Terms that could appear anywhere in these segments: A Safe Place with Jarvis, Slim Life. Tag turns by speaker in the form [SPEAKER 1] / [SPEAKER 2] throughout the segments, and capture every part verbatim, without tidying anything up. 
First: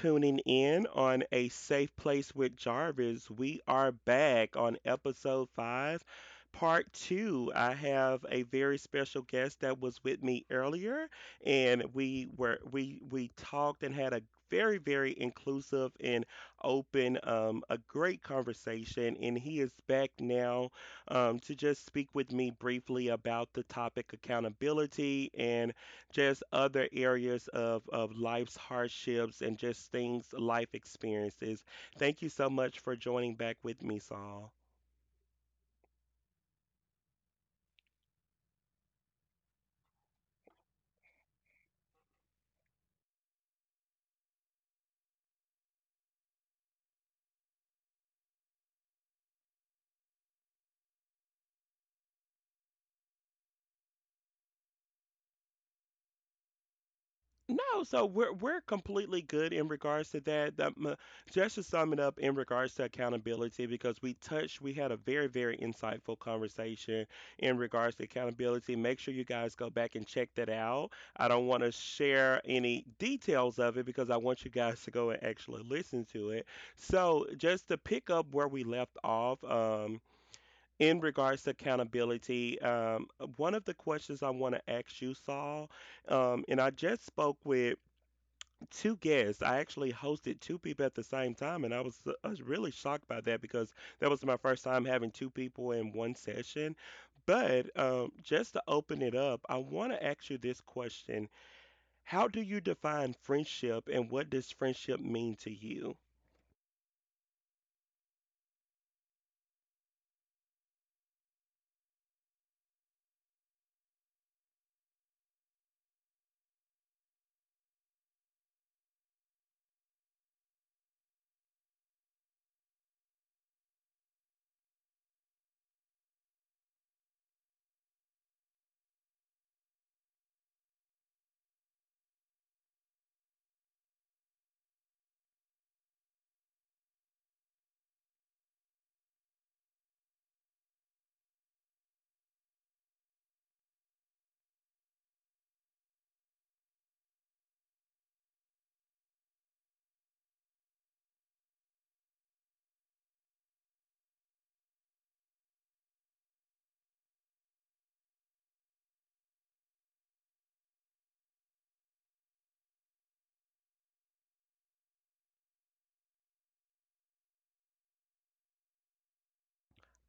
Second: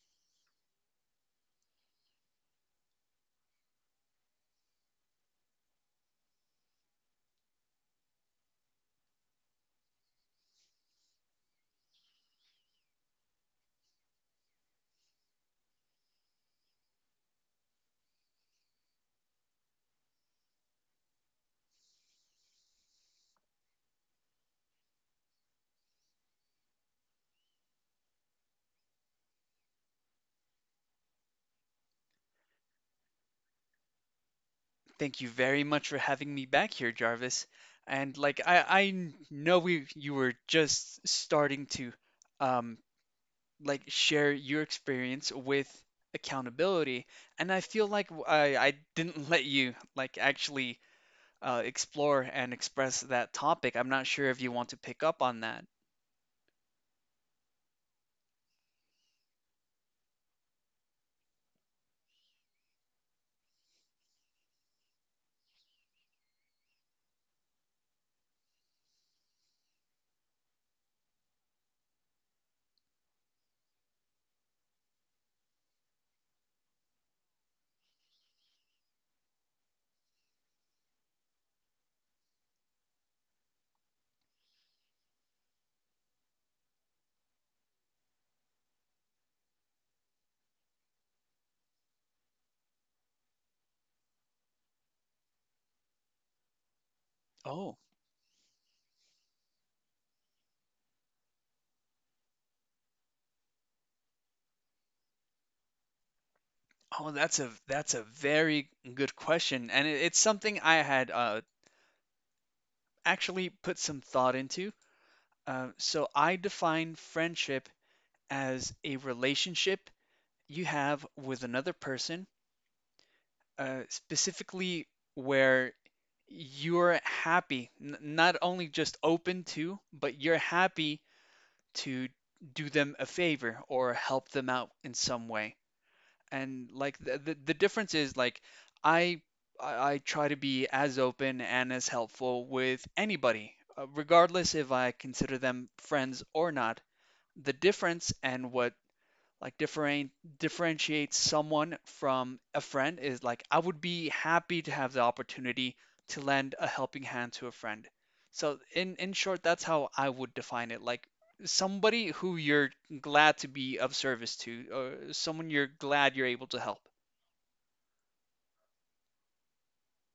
[SPEAKER 1] tuning in on A Safe Place with Jarvis. We are back on episode five, part two. I have a very special guest that was with me earlier, and we were we we talked and had a very, very inclusive and open um, a great conversation, and he is back now um, to just speak with me briefly about the topic accountability and just other areas of, of life's hardships and just things, life experiences. Thank you so much for joining back with me, Saul.
[SPEAKER 2] Thank you very much for having me back here, Jarvis. And like I, I know we you were just starting to um like share your experience with accountability, and I feel like w- I, I didn't let you like actually uh, explore and express that topic. I'm not sure if you want to pick up on that.
[SPEAKER 1] No, so we're we're completely good in regards to that. That m- just to sum it up in regards to accountability, because we touched, we had a very, very insightful conversation in regards to accountability. Make sure you guys go back and check that out. I don't want to share any details of it because I want you guys to go and actually listen to it. So just to pick up where we left off, um, in regards to accountability, um, one of the questions I want to ask you, Saul, um, and I just spoke with two guests. I actually hosted two people at the same time, and I was uh, I was really shocked by that because that was my first time having two people in one session.
[SPEAKER 2] Oh,
[SPEAKER 1] But um, just to open it up, I want to ask you this question: How do you define friendship, and what does friendship mean to you?
[SPEAKER 2] oh, that's a that's a very good question, and it, it's something I had uh, actually put some thought into. Uh, so I define friendship as a relationship you have with another person, uh, specifically where you're happy, n- not only just open to, but you're happy to do them a favor or help them out in some way. And like the the, the difference is like I I I try to be as open and as helpful with anybody, uh, regardless if I consider them friends or not. The difference and what like different differentiate someone from a friend is like I would be happy to have the opportunity to lend a helping hand to a friend. So in in short, that's how I would define it. Like somebody who you're glad to be of service to, or someone you're glad you're able to help.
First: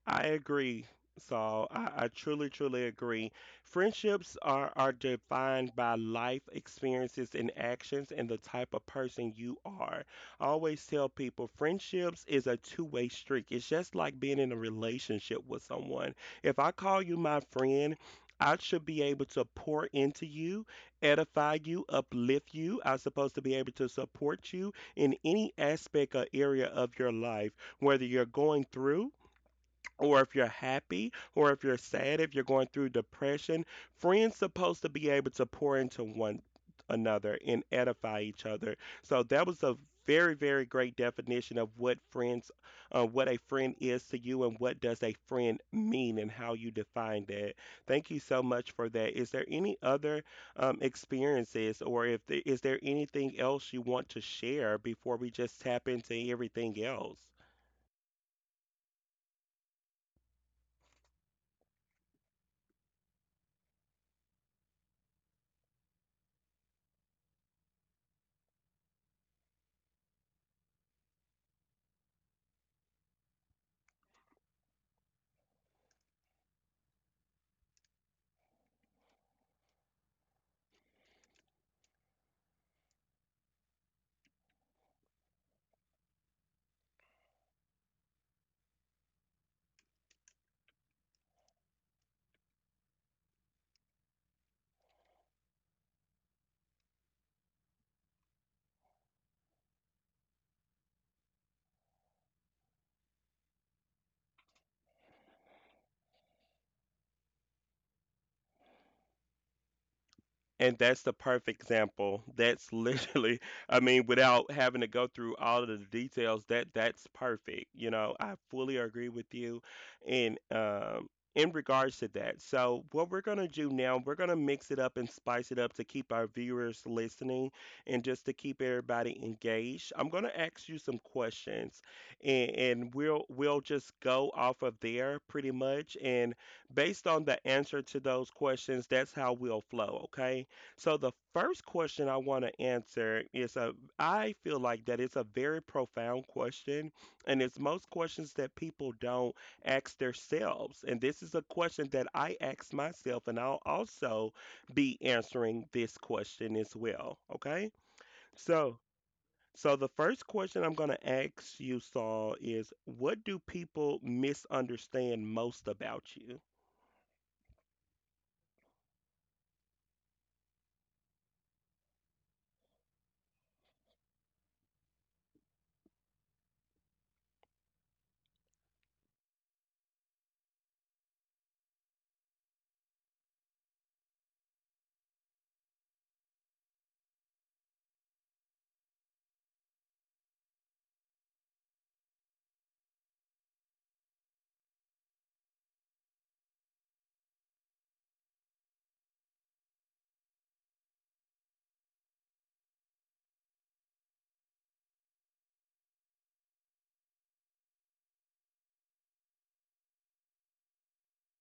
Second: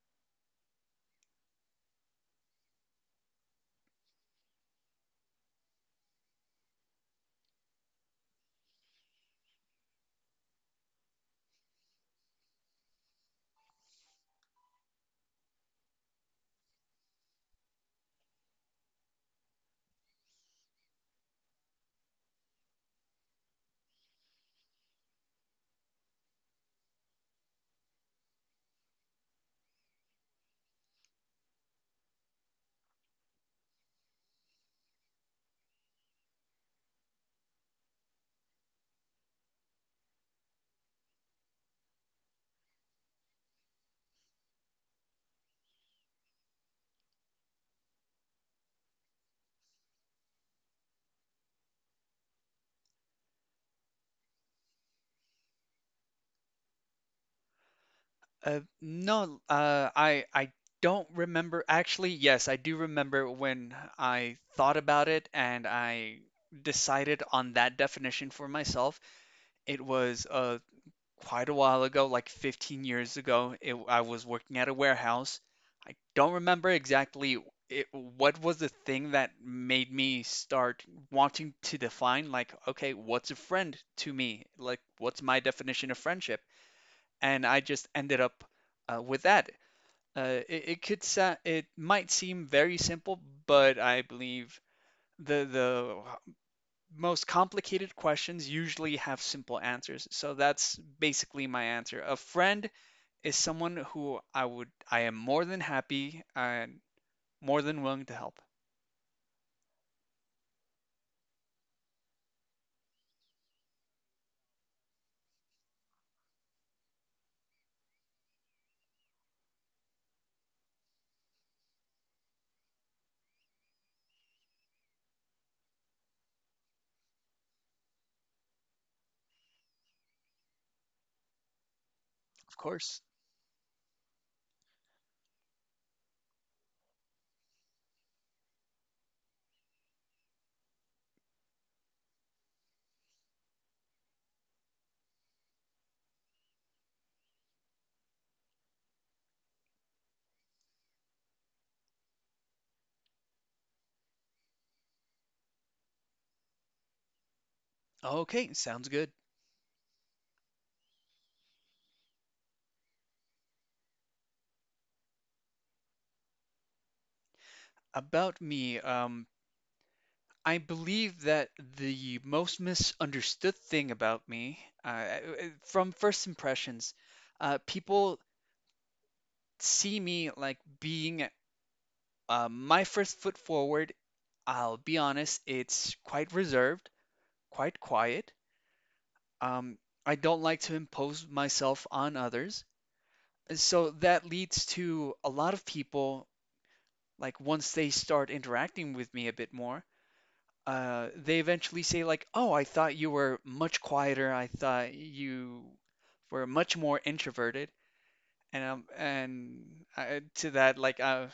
[SPEAKER 1] I agree, Saul. I, I truly, truly agree. Friendships are, are defined by life experiences and actions and the type of person you are. I always tell people friendships is a two-way street. It's just like being in a relationship with someone. If I call you my friend, I should be able to pour into you, edify you, uplift you. I'm supposed to be able to support you in any aspect or area of your life, whether you're going through, or if you're happy, or if you're sad, if you're going through depression, friends supposed to be able to pour into one another and edify each other. So that was a very, very great definition of what friends uh, what a friend is to you and what does a friend mean and how you define that. Thank you so much for that. Is there any other um, experiences, or if the, is there anything else you want to share before we just tap into everything else?
[SPEAKER 2] Uh, no, uh, I I don't remember. Actually, yes, I do remember when I thought about it and I decided on that definition for myself. It was uh quite a while ago, like fifteen years ago. It, I was working at a warehouse. I don't remember exactly it, what was the thing that made me start wanting to define like, okay, what's a friend to me? Like, what's my definition of friendship? And I just ended up uh, with that. Uh, it, it could sa- it might seem very simple, but I believe the the most complicated questions usually have simple answers. So that's basically my answer. A friend is someone who I would I am more than happy and more than willing to help.
[SPEAKER 1] And that's the perfect example. That's literally, I mean, without having to go through all of the details, that that's perfect. You know, I fully agree with you in um in regards to that. So what we're gonna do now, we're gonna mix it up and spice it up to keep our viewers listening and just to keep everybody engaged. I'm gonna ask you some questions, and,
[SPEAKER 2] Of
[SPEAKER 1] and
[SPEAKER 2] course.
[SPEAKER 1] we'll we'll just go off of there pretty much, and based on the answer to those questions, that's how we'll flow, okay? So the first question I want to answer is a, I feel like that it's a very profound question, and it's most questions that people don't ask themselves. And this is a question that I ask myself, and I'll also be answering this question as well, okay?
[SPEAKER 2] Okay,
[SPEAKER 1] So
[SPEAKER 2] sounds good.
[SPEAKER 1] so the first question I'm going to ask you, Saul, is what do people misunderstand most about you?
[SPEAKER 2] About me, um, I believe that the most misunderstood thing about me, uh, uh, from first impressions, uh, people see me like being uh, my first foot forward. I'll be honest, it's quite reserved, quite quiet. Um, I don't like to impose myself on others. So that leads to a lot of people, like once they start interacting with me a bit more, uh, they eventually say like, "Oh, I thought you were much quieter. I thought you were much more introverted." And um, and I, to that like uh,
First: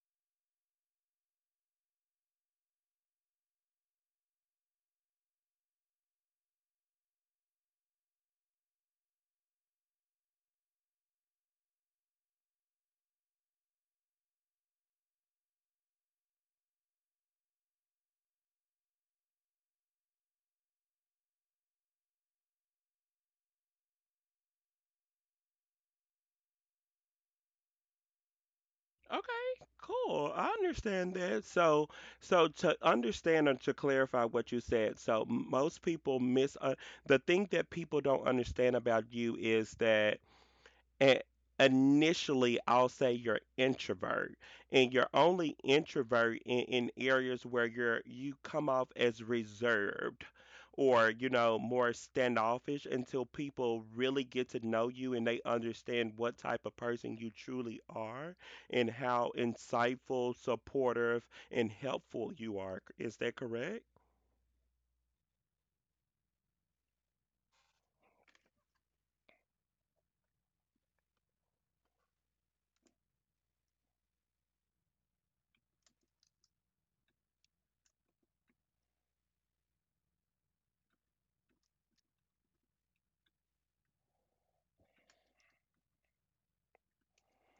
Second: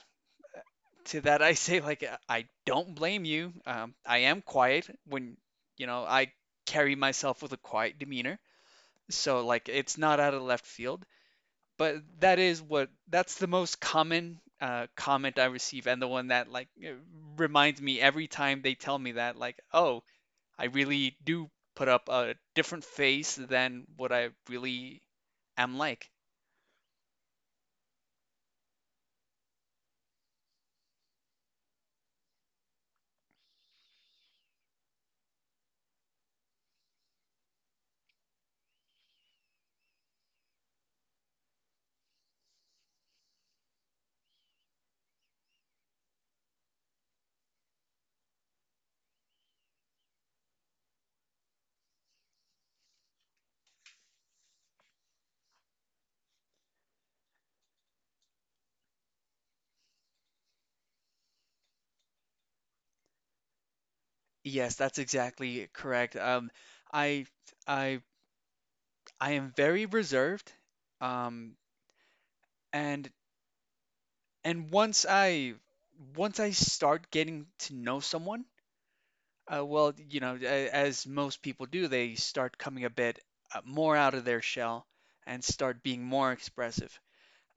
[SPEAKER 2] to that I say like uh, I don't blame you. Um, I am quiet when you know I carry myself with a quiet demeanor. So like it's not out of left field. But that is what that's the most common uh, comment I receive and the one that like uh, reminds me every time they tell me that like, "Oh, I really do put up a different face than what I really am like."
[SPEAKER 1] Okay, cool. I understand that. So, so to understand and to clarify what you said, so most people miss uh, the thing that people don't understand about you is that, and initially, I'll say you're introvert, and you're only introvert in, in areas where you're you come off as reserved, or you know, more standoffish until people really get to know you and they understand what type of person you truly are and how insightful, supportive, and helpful you are. Is that correct?
[SPEAKER 2] Yes, that's exactly correct. Um, I I I am very reserved. Um, and and once I once I start getting to know someone, uh, well, you know, a- as most people do, they start coming a bit uh, more out of their shell and start being more expressive.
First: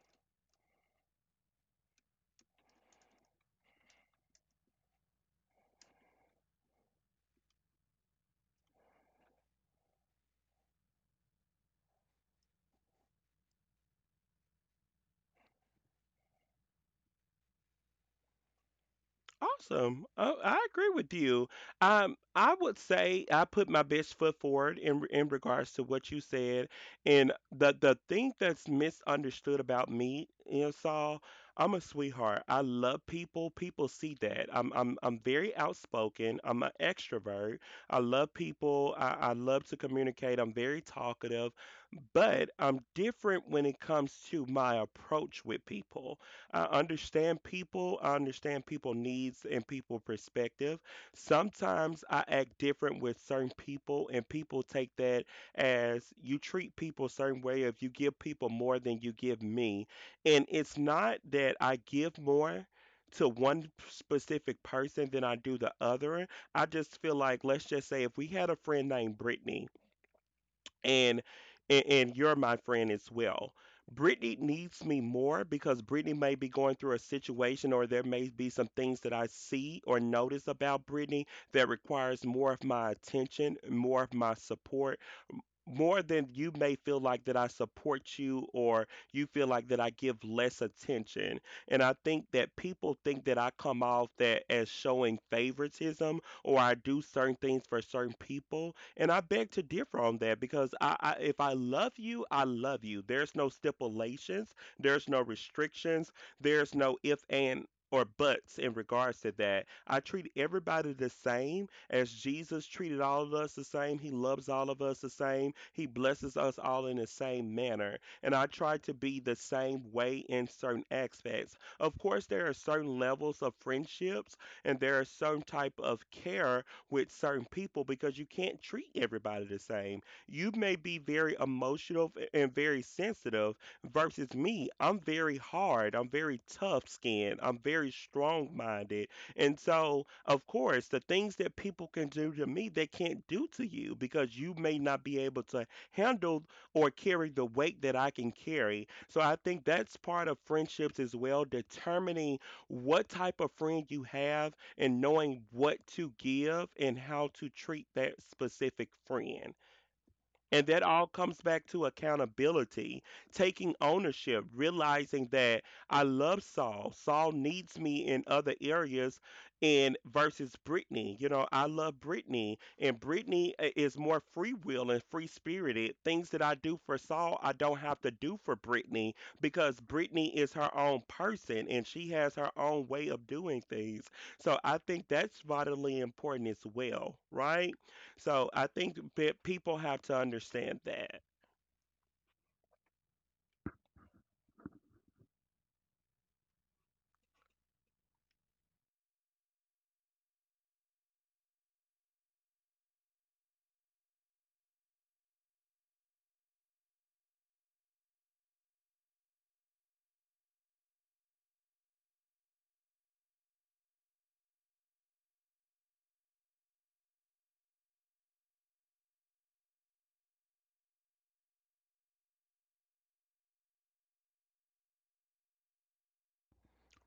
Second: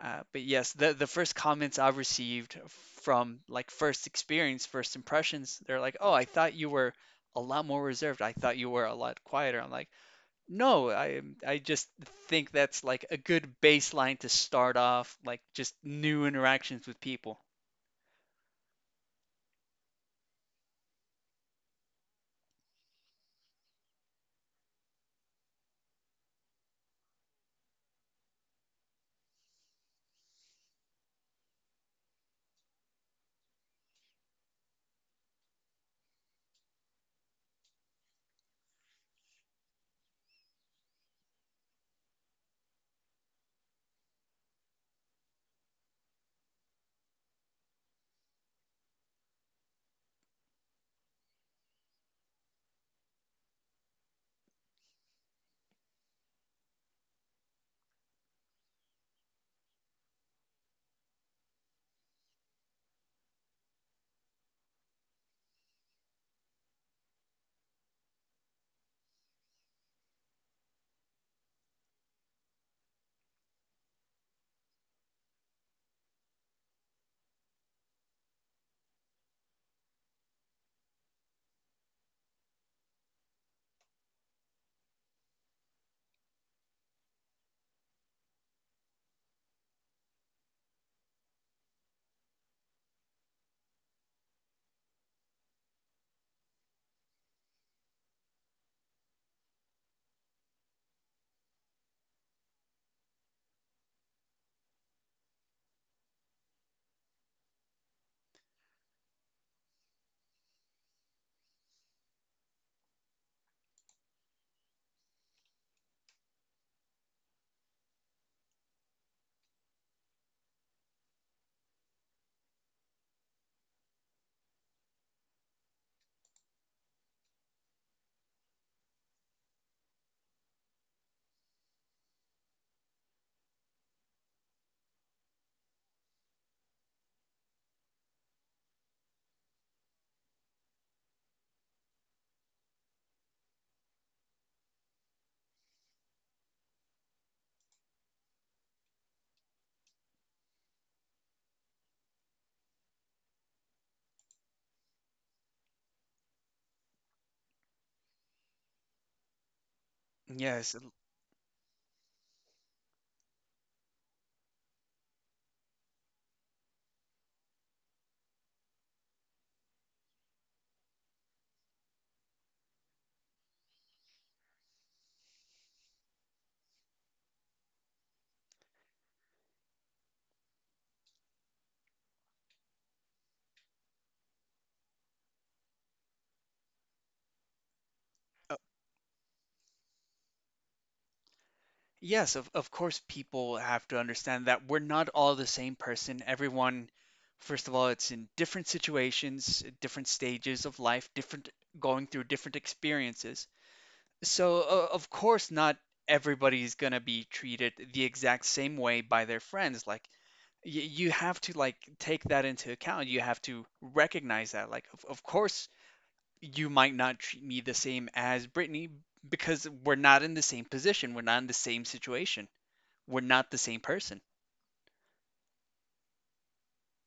[SPEAKER 2] Uh, but yes, the the first comments I've received from like first experience, first impressions, they're like, "Oh, I thought you were a lot more reserved. I thought you were a lot quieter." I'm like, "No, I I just think that's like a good baseline to start off, like just new interactions with people."
[SPEAKER 1] Awesome. Oh, I agree with you. Um, I would say I put my best foot forward in re- in regards to what you said, and the the thing that's misunderstood about me, you know, Saul, I'm a sweetheart. I love people. People see that. I'm I'm I'm very outspoken. I'm an extrovert. I love people. I, I love to communicate. I'm very talkative, but I'm different when it comes to my approach with people. I understand people, I understand people needs and people perspective. Sometimes I act different with certain people and people take that as you treat people a certain way if you give people more than you give me. And it's not that I give more to one specific person than I do the other. I just feel like, let's just say if we had a friend named Brittany, and and, and you're my friend as well. Brittany needs me more because Brittany may be going through a situation, or there may be some things that I see or notice about Brittany that requires more of my attention, more of my support, more than you may feel like that I support you, or you feel like that I give less attention. And I think that people think that I come off that as showing favoritism, or I do certain things for certain people. And I beg to differ on that because I, I, if I love you, I love you. There's no stipulations, there's no restrictions, there's no if and or buts in regards to that. I treat everybody the same. As Jesus treated all of us the same, he loves all of us the same, he blesses us all in the same manner. And I try to be the same way in certain aspects. Of course, there are certain levels of friendships and there are certain type of care with certain people because you can't treat everybody the same. You may be very emotional and very sensitive versus me. I'm very hard, I'm very tough skinned, I'm very strong minded, and so, of course, the things that people can do to me, they can't do to you because you may not be able to handle or carry the weight that I can carry. So I think that's part of friendships as well, determining what type of friend you have and knowing what to give and how to treat that specific friend. And
[SPEAKER 2] Yes,
[SPEAKER 1] that all comes back to accountability, taking ownership, realizing that I love Saul. Saul needs me in other areas, and versus Brittany. You know, I love Brittany, and Brittany i- is more free will and free spirited. Things that I do for Saul, I don't have to do for Brittany because Brittany is her own person and she has her own way of doing things. So I think that's vitally important as well, right? So I think that people have to understand that.
[SPEAKER 2] yes, of of course people have to understand that we're not all the same person. Everyone, first of all, it's in different situations, different stages of life, different going through different experiences. So, uh, of course, not everybody's gonna be treated the exact same way by their friends. Like, y you have to like take that into account. You have to recognize that. Like, of, of course, you might not treat me the same as Brittany because we're not in the same position. We're not in the same situation. We're not the same person.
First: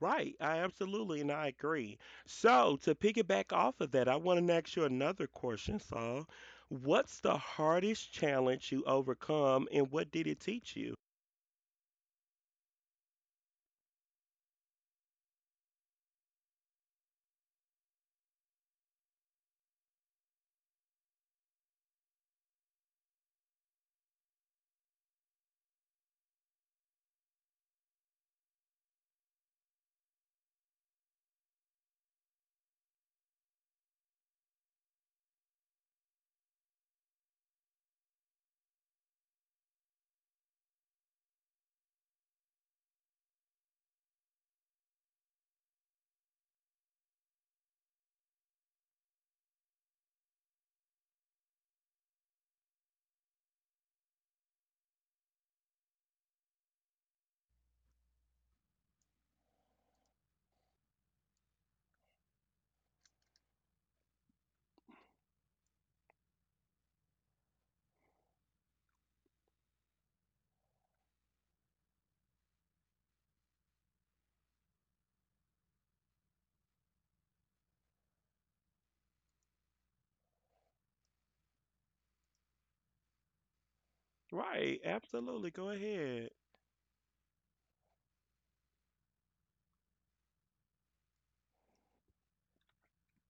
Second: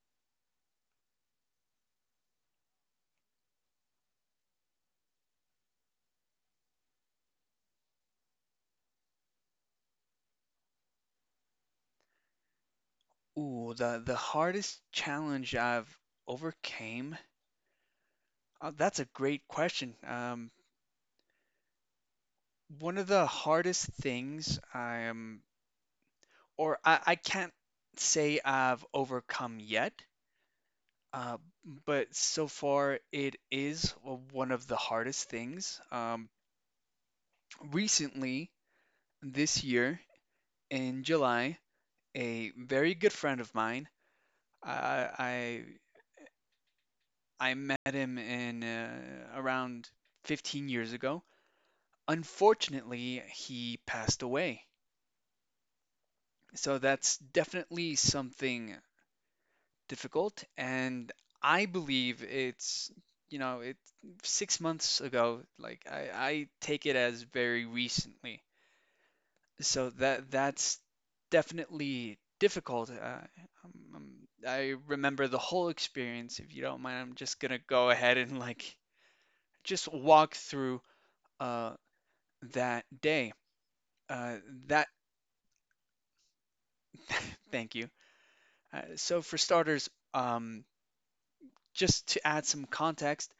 [SPEAKER 1] Right. I absolutely, and I agree. So to piggyback off of that, I want to ask you another question, Saul. What's the hardest challenge you overcome and what did it teach you?
[SPEAKER 2] Ooh, the the hardest challenge I've overcame. Uh, that's a great question. Um, one of the hardest things I am or I, I can't say I've overcome yet, uh, but so far it is one of the hardest things. Um, recently, this year in July, a very good friend of mine, I I, I met him in uh, around fifteen years ago. Unfortunately, he passed away. So that's definitely something difficult, and I believe it's you know it six months ago. Like I, I take it as very recently, so that that's definitely difficult. Uh, um, um, I remember the whole experience. If you don't mind, I'm just gonna go ahead and like just walk through uh, that day. Uh, that
[SPEAKER 1] Right. Absolutely. Go ahead.
[SPEAKER 2] thank you. Uh, so for starters, um, just to add some context,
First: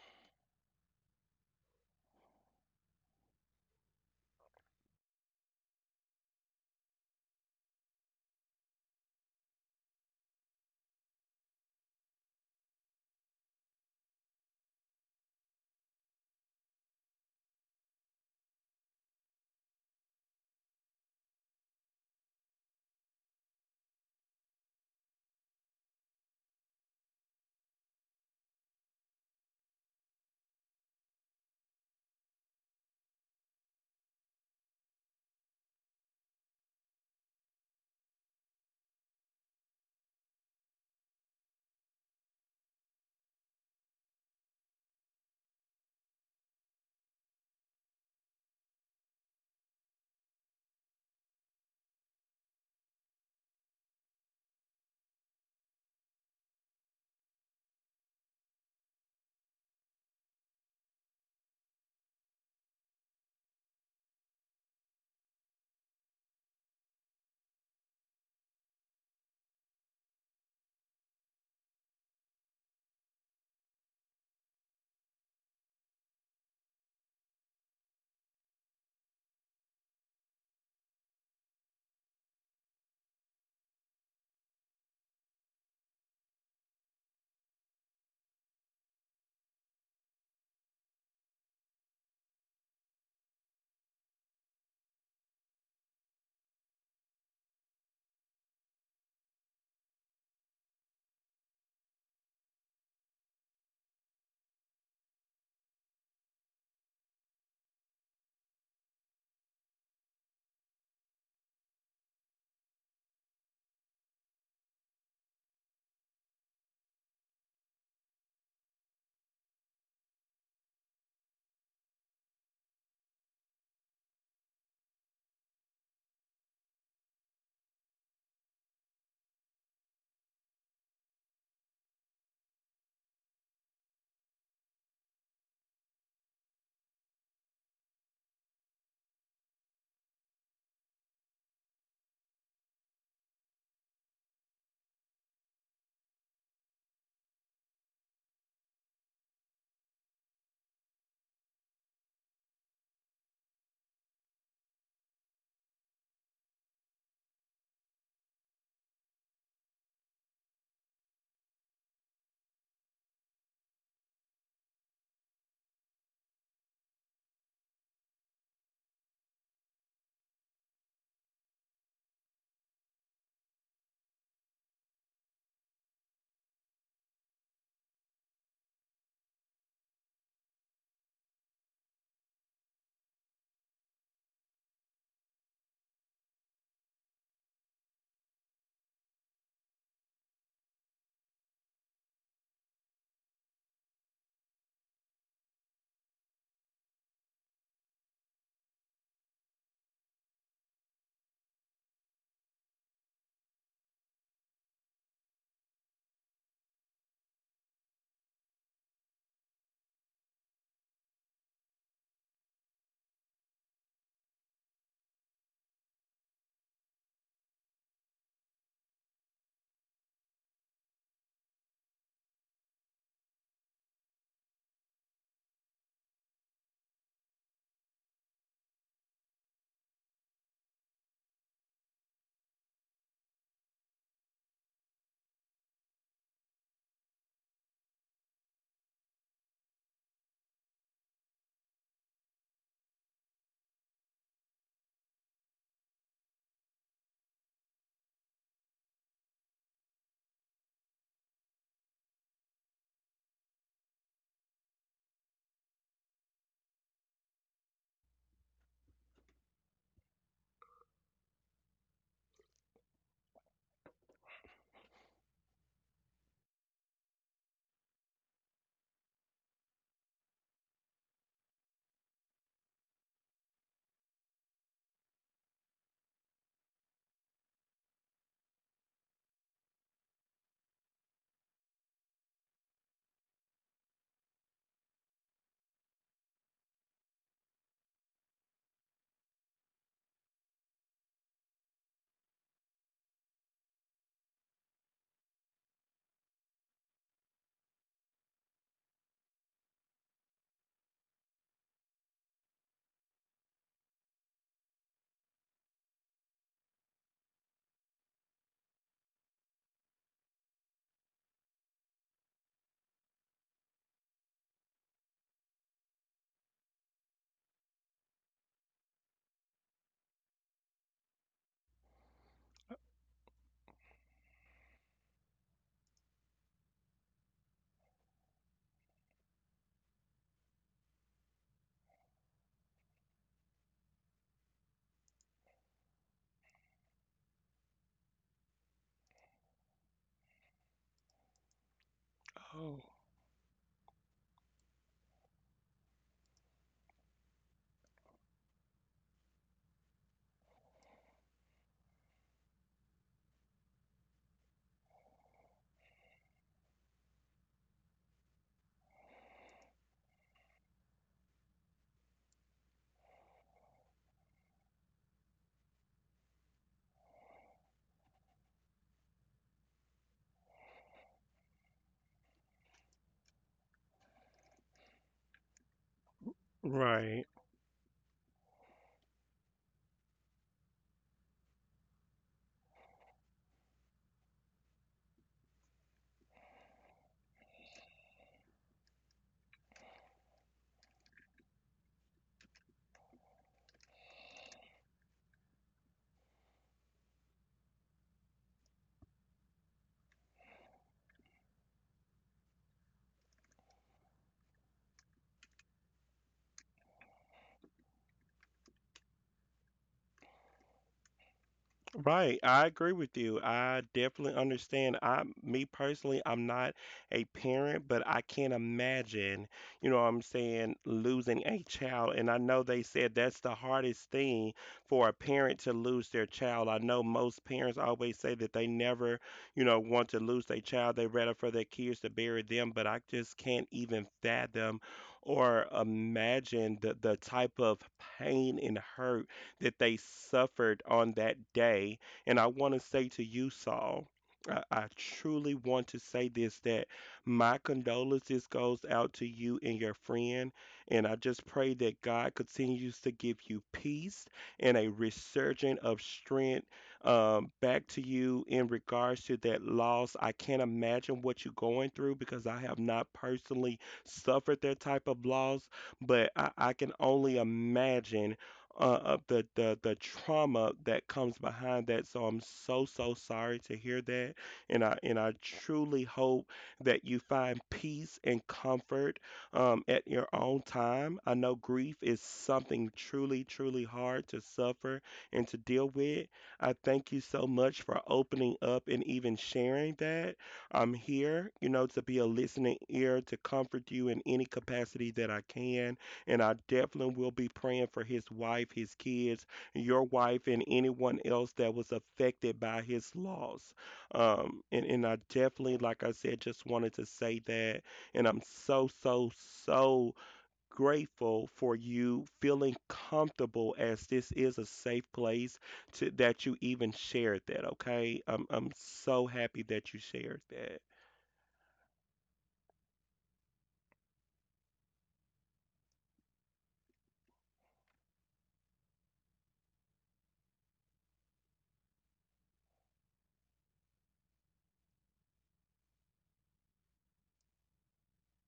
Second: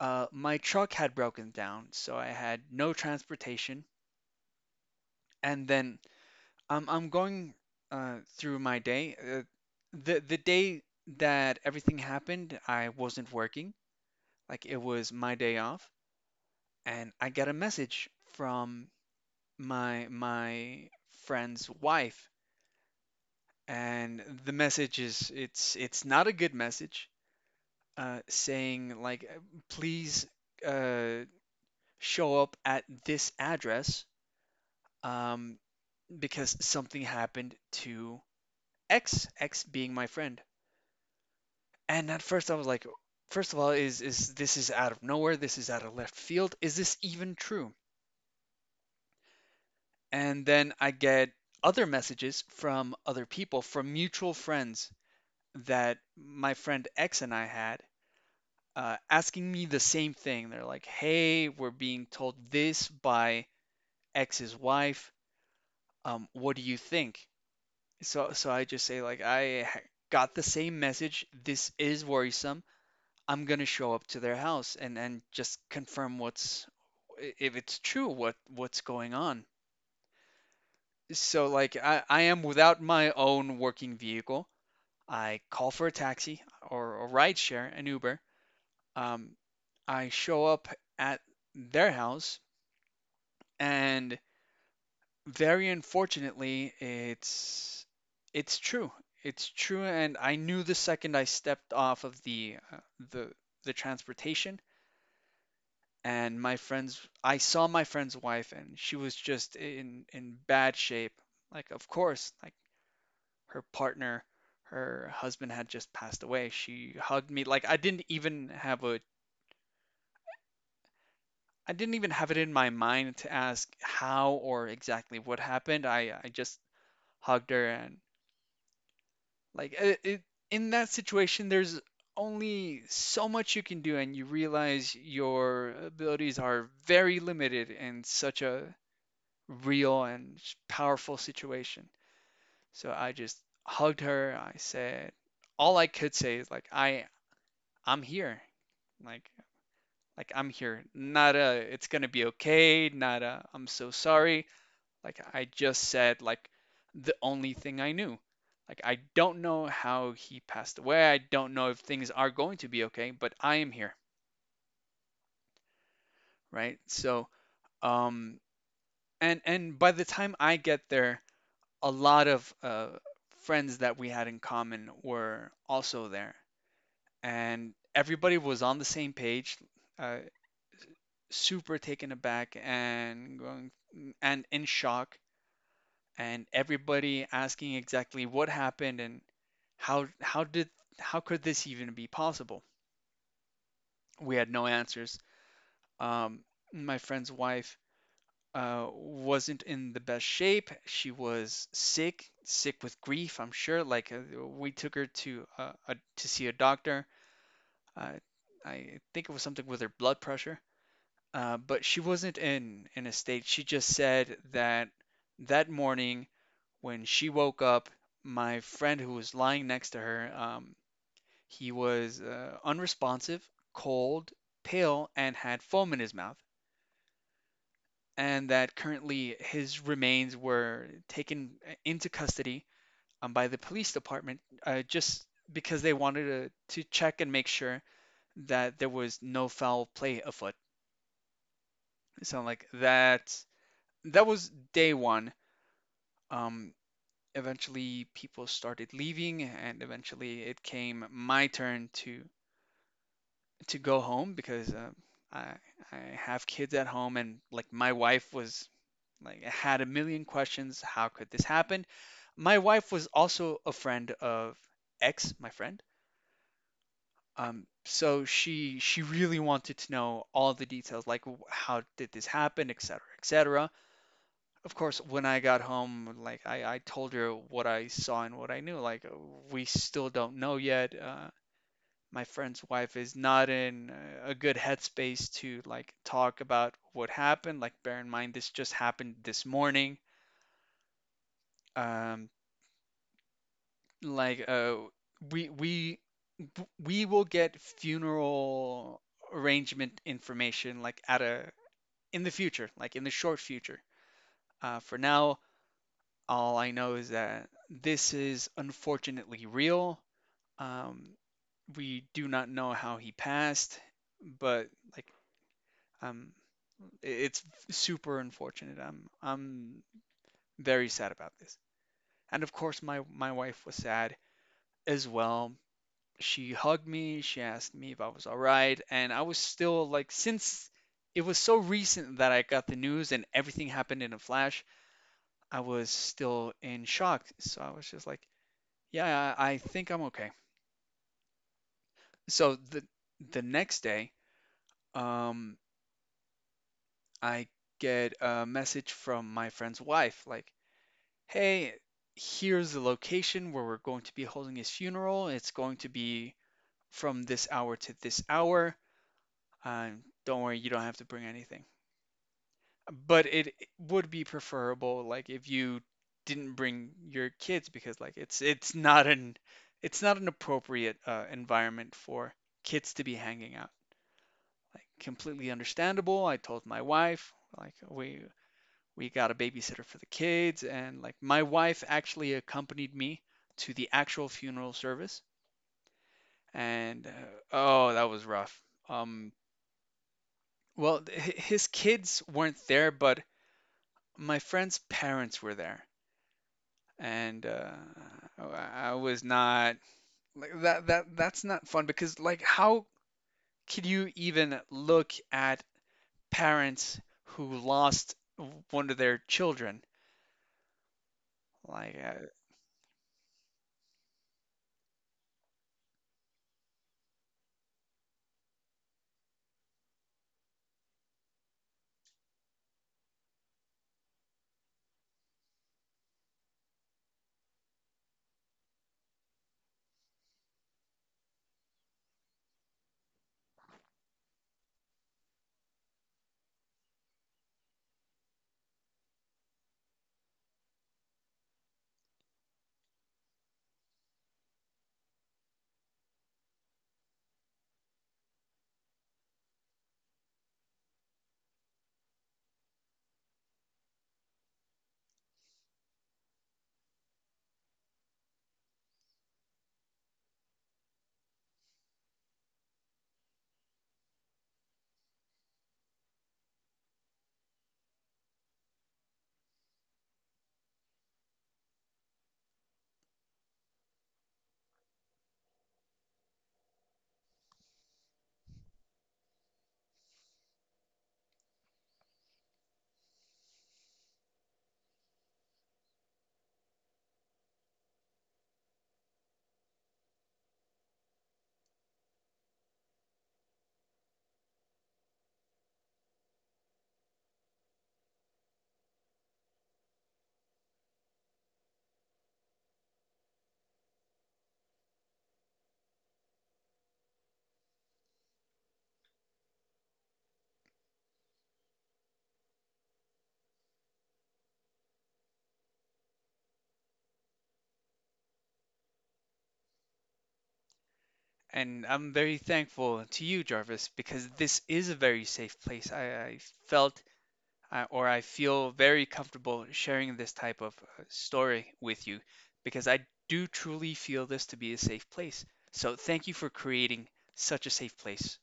[SPEAKER 2] uh, my truck had broken down, so I had no transportation. And then I'm I'm going uh, through my day. Uh, the the day that everything happened, I wasn't working. Like it was my day off, and I got a message from my my friend's wife, and the message is it's it's not a good message, uh, saying like please uh, show up at this address. Um, because something happened to X, X being my friend. And at first I was like, first of all, is is this is out of nowhere? This is out of left field. Is this even true? And then I get other messages from other people, from mutual friends that my friend X and I had, uh, asking me the same thing. They're like, "Hey, we're being told this by X's wife. Um, what do you think?" So so I just say like I ha- got the same message. This is worrisome. I'm gonna show up to their house and and just confirm what's if it's true what what's going on. So like I I am without my own working vehicle. I call for a taxi or a rideshare, an Uber. Um, I show up at their house and very unfortunately, it's it's true. It's true, and I knew the second I stepped off of the uh, the the transportation, and my friends, I saw my friend's wife, and she was just in in bad shape. Like, of course, like her partner, her husband had just passed away. She hugged me. Like, I didn't even have a I didn't even have it in my mind to ask how or exactly what happened. I I just hugged her and Like it, it, in that situation, there's only so much you can do, and you realize your abilities are very limited in such a real and powerful situation. So I just hugged her. I said, all I could say is like, I, I'm here. Like, like I'm here. Not a, it's gonna be okay. Not a, I'm so sorry. Like I just said, like the only thing I knew. Like I don't know how he passed away. I don't know if things are going to be okay, but I am here, right? So, um, and and by the time I get there, a lot of uh, friends that we had in common were also there, and everybody was on the same page, uh, super taken aback and going and in shock, and everybody asking exactly what happened and How how did how could this even be possible? We had no answers. Um, my friend's wife uh, wasn't in the best shape. She was sick, sick with grief, I'm sure. Like uh, we took her to uh, a, to see a doctor. Uh, I think it was something with her blood pressure. Uh, but she wasn't in in a state. She just said that that morning when she woke up, my friend who was lying next to her, um, he was uh, unresponsive, cold, pale, and had foam in his mouth, and that currently his remains were taken uh, into custody um, by the police department uh, just because they wanted to, to check and make sure that there was no foul play afoot. So like that that was day one. Um, eventually people started leaving and eventually it came my turn to to go home because uh, I I have kids at home and like my wife was like had a million questions. How could this happen? My wife was also a friend of X my friend. Um, so she she really wanted to know all the details, like how did this happen, et cetera, et cetera. Of course, when I got home, like I, I told her what I saw and what I knew. Like uh, we still don't know yet. Uh, my friend's wife is not in uh, a good headspace to like talk about what happened. Like, bear in mind this just happened this morning. Um, like, uh, we we we will get funeral arrangement information like at a in the future, like in the short future. Uh, for now, all I know is that this is unfortunately real. Um, we do not know how he passed, but like um, it's super unfortunate. I'm I'm very sad about this. And of course my my wife was sad as well. She hugged me, she asked me if I was all right, and I was still like, since it was so recent that I got the news and everything happened in a flash, I was still in shock. So I was just like, yeah, I, I think I'm okay. So
[SPEAKER 1] Oh.
[SPEAKER 2] the the next day, um I get a message from my friend's wife like, hey, here's the location where we're going to be holding his funeral. It's going to be from this hour to this hour. Um, don't worry, you don't have to bring anything. But it would be preferable, like, if you didn't bring your kids because, like, it's it's not an it's not an appropriate uh, environment for kids to be hanging out. Like, completely understandable. I told my
[SPEAKER 1] Right.
[SPEAKER 2] wife, like, we we got a babysitter for the kids, and like my wife actually accompanied me to the actual funeral service. And uh, oh that was rough. um well th- his kids weren't there, but my friend's parents were there. and uh oh, I was not, like, that that that's not fun because, like, how could you even look at parents who lost one of their children? like uh,
[SPEAKER 1] Right, I agree with you. I definitely understand. I, me personally, I'm not a parent, but I can't imagine, you know what I'm saying, losing a child. And I know they said that's the hardest thing for a parent to lose their child. I know most parents always say that they never, you know, want to lose their child. They rather for their kids to bury them, but I just can't even fathom or imagine the, the type of pain and hurt that they suffered on that day. And I want to say to you, Saul, I, I truly want to say this, that my condolences goes out to you and your friend. And I just pray that God continues to give you peace and a resurgence of strength um, back to you in regards to that loss. I can't imagine what you're going through because I have not personally suffered that type of loss, but I, I can only imagine uh, of the, the the trauma that comes behind that. So I'm so, so sorry to hear that, and I and I truly hope that you find peace and comfort um, at your own time. I know grief is something truly, truly hard to suffer and to deal with. I thank you so much for opening up and even sharing that. I'm here, you know, to be a listening ear to comfort you in any capacity that I can, and I definitely will be praying for his wife, his kids, your wife, and anyone else that was affected by his loss. Um, and, and I definitely, like I said, just wanted to say that. And I'm so, so, so grateful for you feeling comfortable, as this is a safe place, to, that you even shared that, okay? I'm, I'm so happy that you shared that.
[SPEAKER 2] And I'm very thankful to you, Jarvis, because this is a very safe place. I, I felt, I, or I feel very comfortable sharing this type of uh, story with you because I do truly feel this to be a safe place. So thank you for creating such a safe place.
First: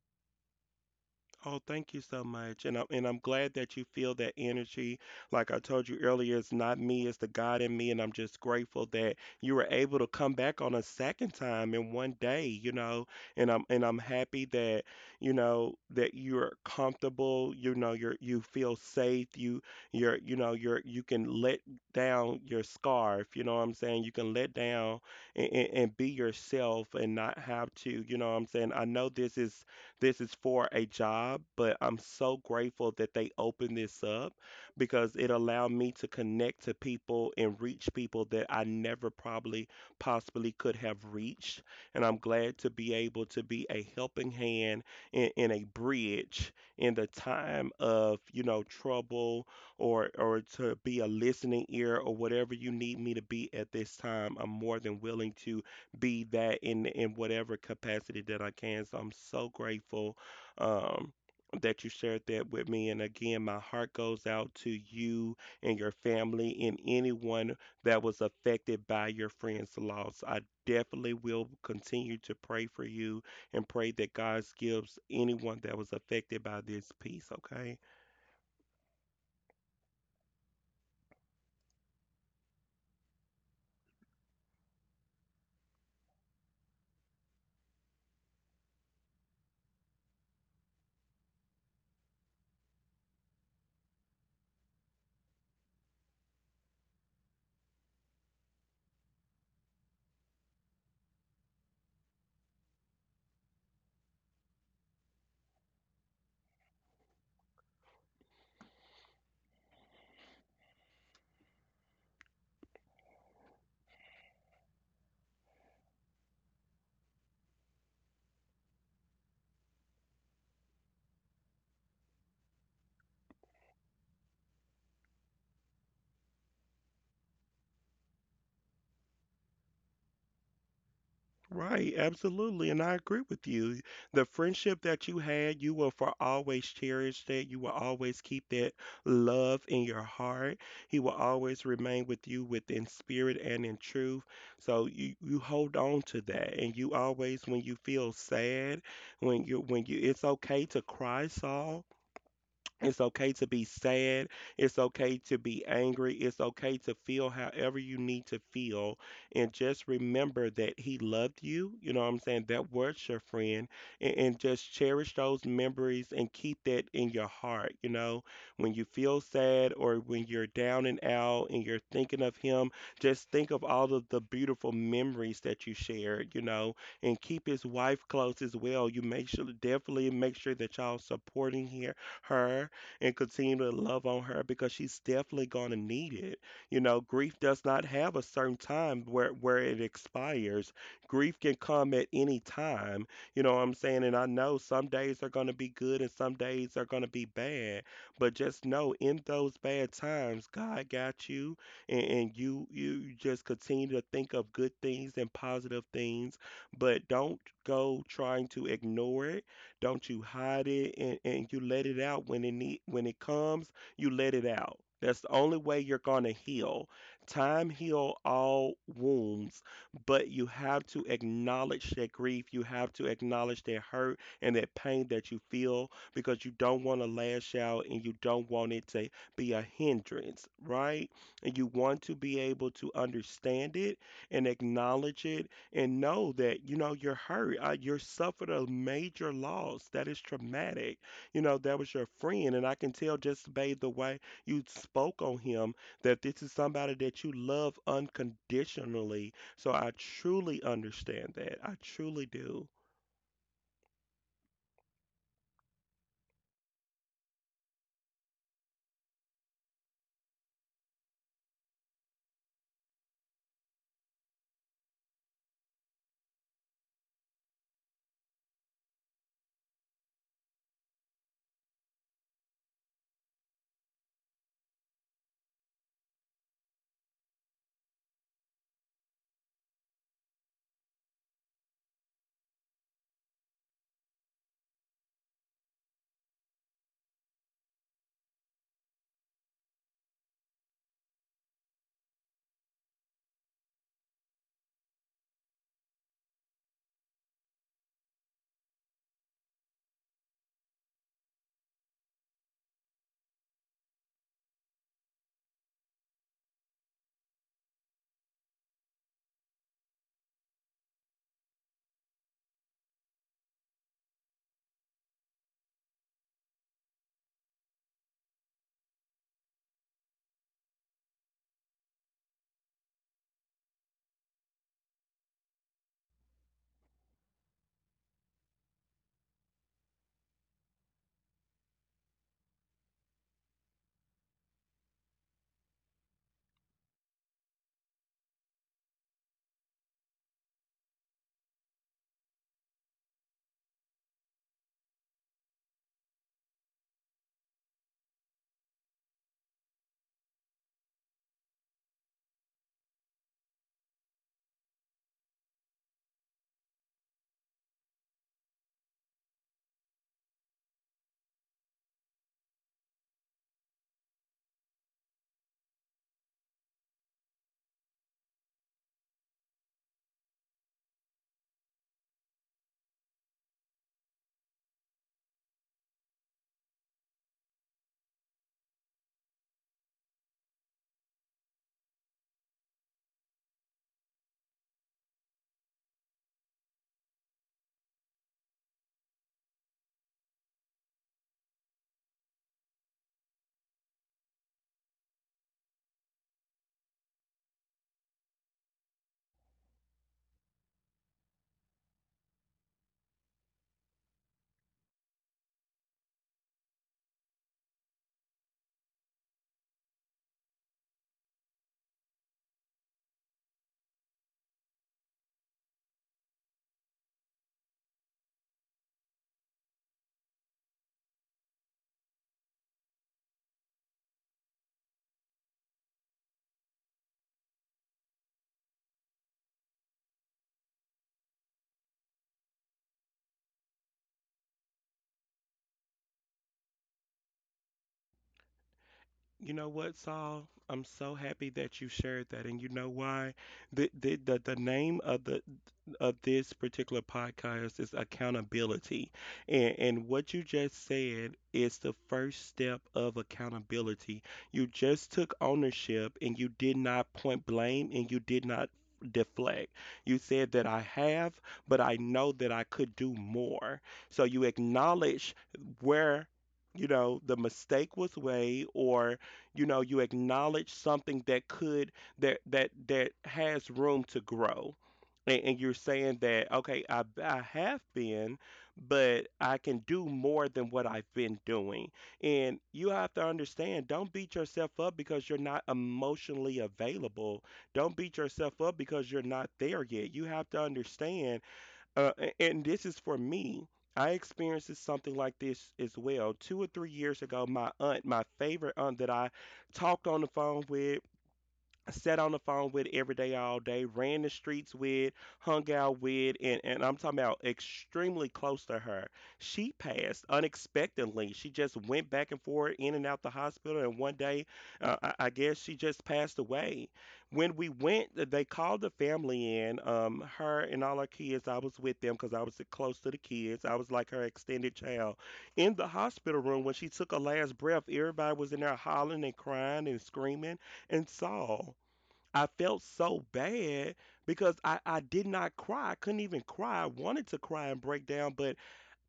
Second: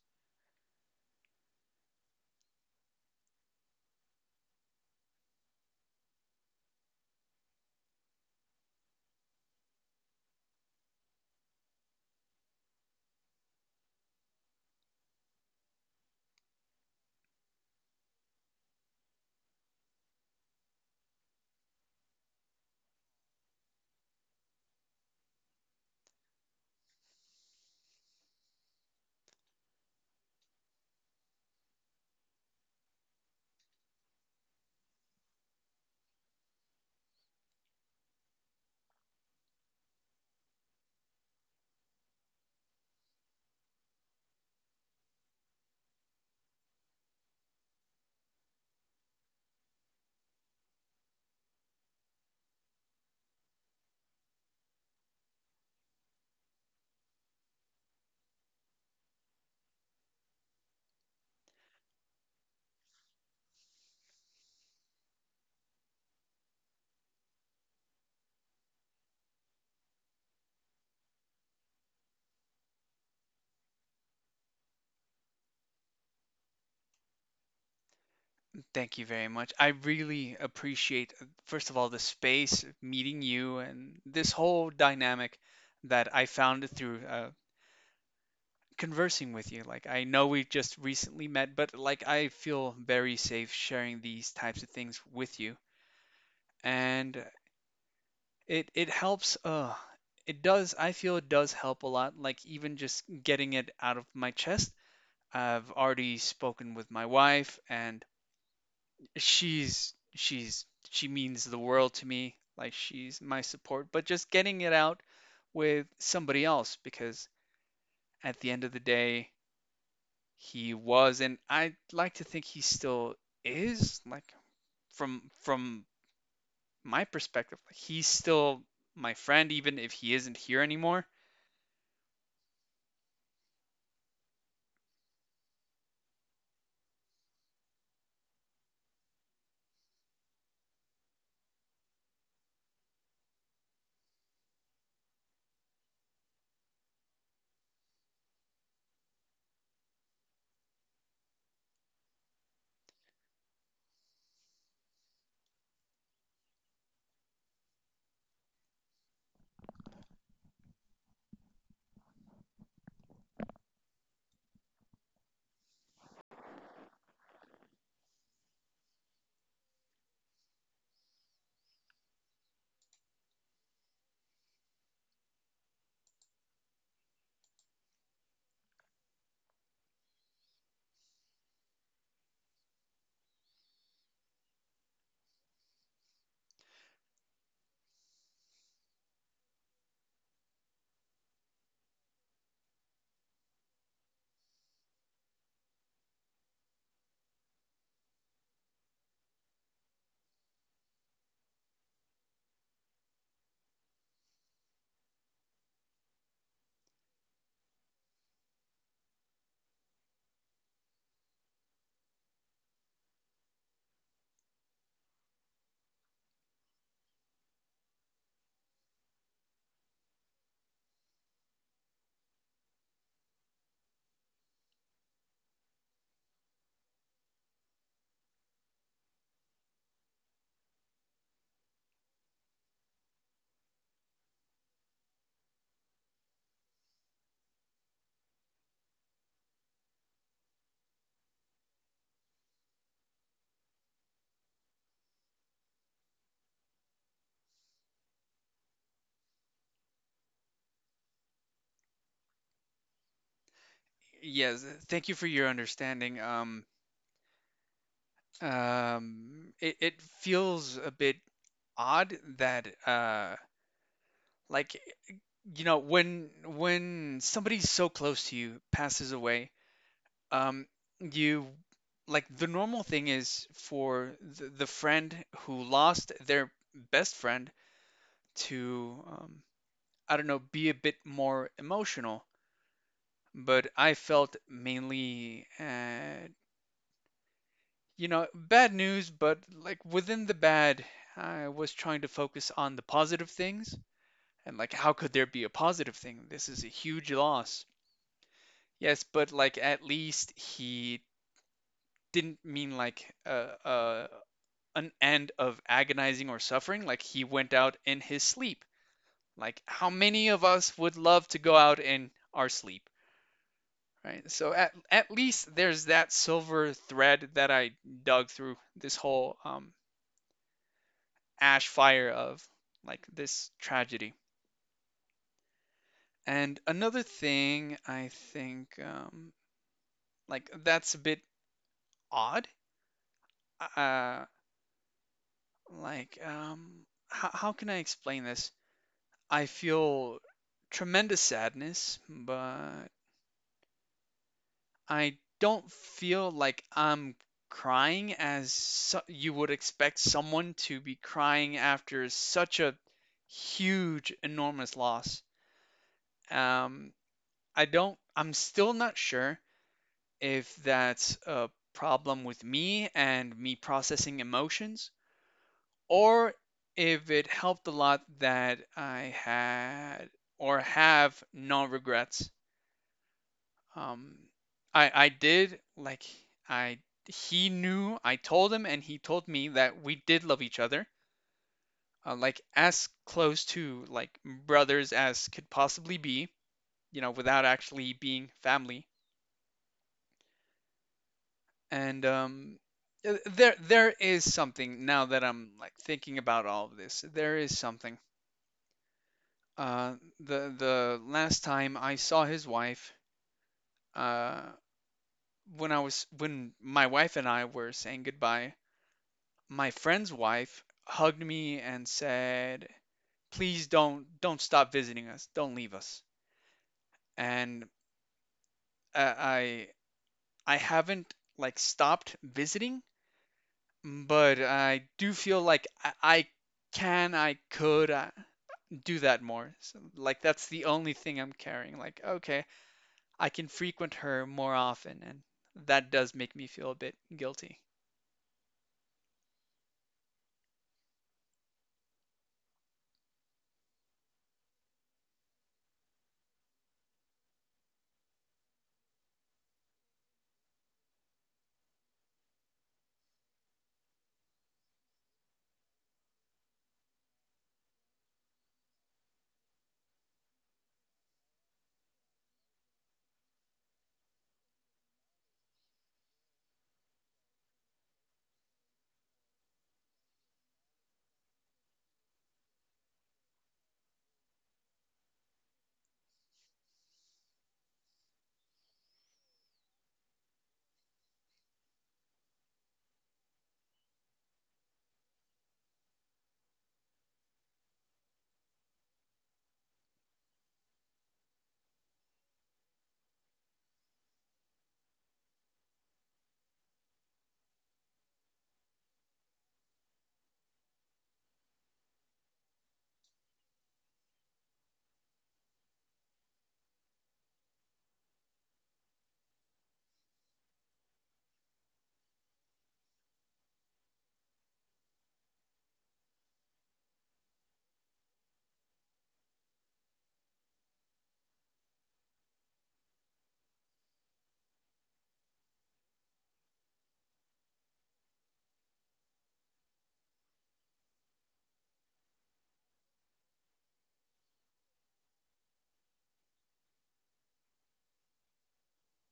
[SPEAKER 1] Oh, thank you so much. And I'm and I'm glad that you feel that energy. Like I told you earlier, it's not me, it's the God in me. And I'm just grateful that you were able to come back on a second time in one day, you know. And I'm and I'm happy that, you know, that you're comfortable, you know, you're you feel safe, you you're you know, you're you can let down your scarf, you know what I'm saying? You can let down and, and, and be yourself and not have to, you know what I'm saying? I know this is this is for a job, but I'm so grateful that they opened this up because it allowed me to connect to people and reach people that I never probably possibly could have reached. And I'm glad to be able to be a helping hand and, and a bridge in the time of, you know, trouble or or to be a listening ear or whatever you need me to be at this time. I'm more than willing to be that in in whatever capacity that I can. So I'm so grateful um, that you shared that with me. And again, my heart goes out to you and your family and anyone that was affected by your friend's loss. I definitely will continue to pray for you and pray that God gives anyone that was affected by this peace. Okay.
[SPEAKER 2] Thank you very much. I really appreciate, uh, first of all, the space, meeting you, and this whole dynamic that I found through uh, conversing with you. Like, I know we just recently met, but like, I feel very safe sharing these types of things with you. And it it helps. Uh, it does. I feel it does help a lot. Like, even just getting it out of my chest. I've already spoken with my wife, and she's she's she means the world to me. Like, she's my support. But just getting it out with somebody else, because at the end of the day, he was, and I'd like to think he still is. Like, from from my perspective, like, he's still my friend, even if he isn't here anymore.
[SPEAKER 1] Right, absolutely, and I agree with you. The friendship that you had, you will for always cherish that. You will always keep that love in your heart. He will always remain with you within spirit and in truth. So you you hold on to that, and you always, when you feel sad, when you when you, it's okay to cry, Saul. It's okay to be sad. It's okay to be angry. It's okay to feel however you need to feel. And just remember that He loved you. You know what I'm saying? That was your friend. And, and just cherish those memories and keep that in your heart. You know, when you feel sad or when you're down and out and you're thinking of Him, just think of all of the beautiful memories that you shared, you know, and keep His wife close as well. You make sure, definitely make sure that y'all supporting here her and continue to love on her because she's definitely going to need it. You know, grief does not have a certain time where where it expires. Grief can come at any time. You know what I'm saying? And I know some days are going to be good and some days are going to be bad, but just know in those bad times, God got you and, and you you just continue to think of good things and positive things, but don't go trying to ignore it don't you hide it and, and you let it out when it need, when it comes, you let it out. That's the only way you're going to heal. Time heal all wounds, but you have to acknowledge that grief, you have to acknowledge that hurt and that pain that you feel because you don't want to lash out and you don't want it to be a hindrance, right? And you want to be able to understand it and acknowledge it and know that you know you're hurt, uh, you suffered a major loss that is traumatic. You know that was your friend, and I can tell just by the way you spoke on him that this is somebody that you love unconditionally. So I truly understand that, I truly do.
[SPEAKER 2] Yes, thank you for your understanding. Um, um, it, it feels a bit odd that, uh, like you know, when when somebody so close to you passes away. Um, you, like, the normal thing is for the, the friend who lost their best friend to, um, I don't know, be a bit more emotional. But I felt mainly, uh, you know, bad news, but like within the bad, I was trying to focus on the positive things. And like, how could there be a positive thing? This is a huge loss. Yes, but like at least he didn't mean like a, a an end of agonizing or suffering. Like he went out in his sleep. Like how many of us would love to go out in our sleep, right? So at at least there's that silver thread that I dug through this whole um, ash fire of like this tragedy. And another thing I think, um, like that's a bit odd. Uh, like um, how, how can I explain this? I feel tremendous sadness, but I don't feel like I'm crying as so- you would expect someone to be crying after such a huge, enormous loss. Um, I don't, I'm still not sure if that's a problem with me and me processing emotions, or if it helped a lot that I had or have no regrets. Um, I I did, like I he knew, I told him and he told me that we did love each other, uh, like as close to like brothers as could possibly be, you know, without actually being family. And um, th- there there is something now that I'm like thinking about all of this. There is something. Uh, the the last time I saw his wife, uh, when I was, when my wife and I were saying goodbye, my friend's wife hugged me and said, "Please don't don't stop visiting us. Don't leave us." And uh, I I haven't like stopped visiting, but I do feel like I, I can I could uh, do that more. So, like that's the only thing I'm carrying. Like, okay, I can frequent her more often, and that does make me feel a bit guilty.
[SPEAKER 1] You know what, Saul? I'm so happy that you shared that, and you know why? The the the, the name of the of this particular podcast is accountability, and and what you just said is the first step of accountability. You just took ownership, and you did not point blame, and you did not deflect. You said that I have, but I know that I could do more. So you acknowledge where you know the mistake was made, or you know you acknowledge something that could that that that has room to grow and, and you're saying that okay, I, I have been, but I can do more than what I've been doing. And you have to understand, don't beat yourself up because you're not emotionally available, don't beat yourself up because you're not there yet. You have to understand, uh, a- and this is for me. I experienced this- something like this as well. Two or three years ago, my aunt, my favorite aunt that I talked on the phone with, sat on the phone with every day, all day, ran the streets with, hung out with, and, and I'm talking about extremely close to her. She passed unexpectedly. She just went back and forth in and out the hospital, and one day, uh, I, I guess she just passed away. When we went, they called the family in, um, her and all her kids. I was with them because I was close to the kids. I was like her extended child. In the hospital room, when she took her last breath, everybody was in there hollering and crying and screaming and saw. I felt so bad because I, I did not cry. I couldn't even cry. I wanted to cry and break down, but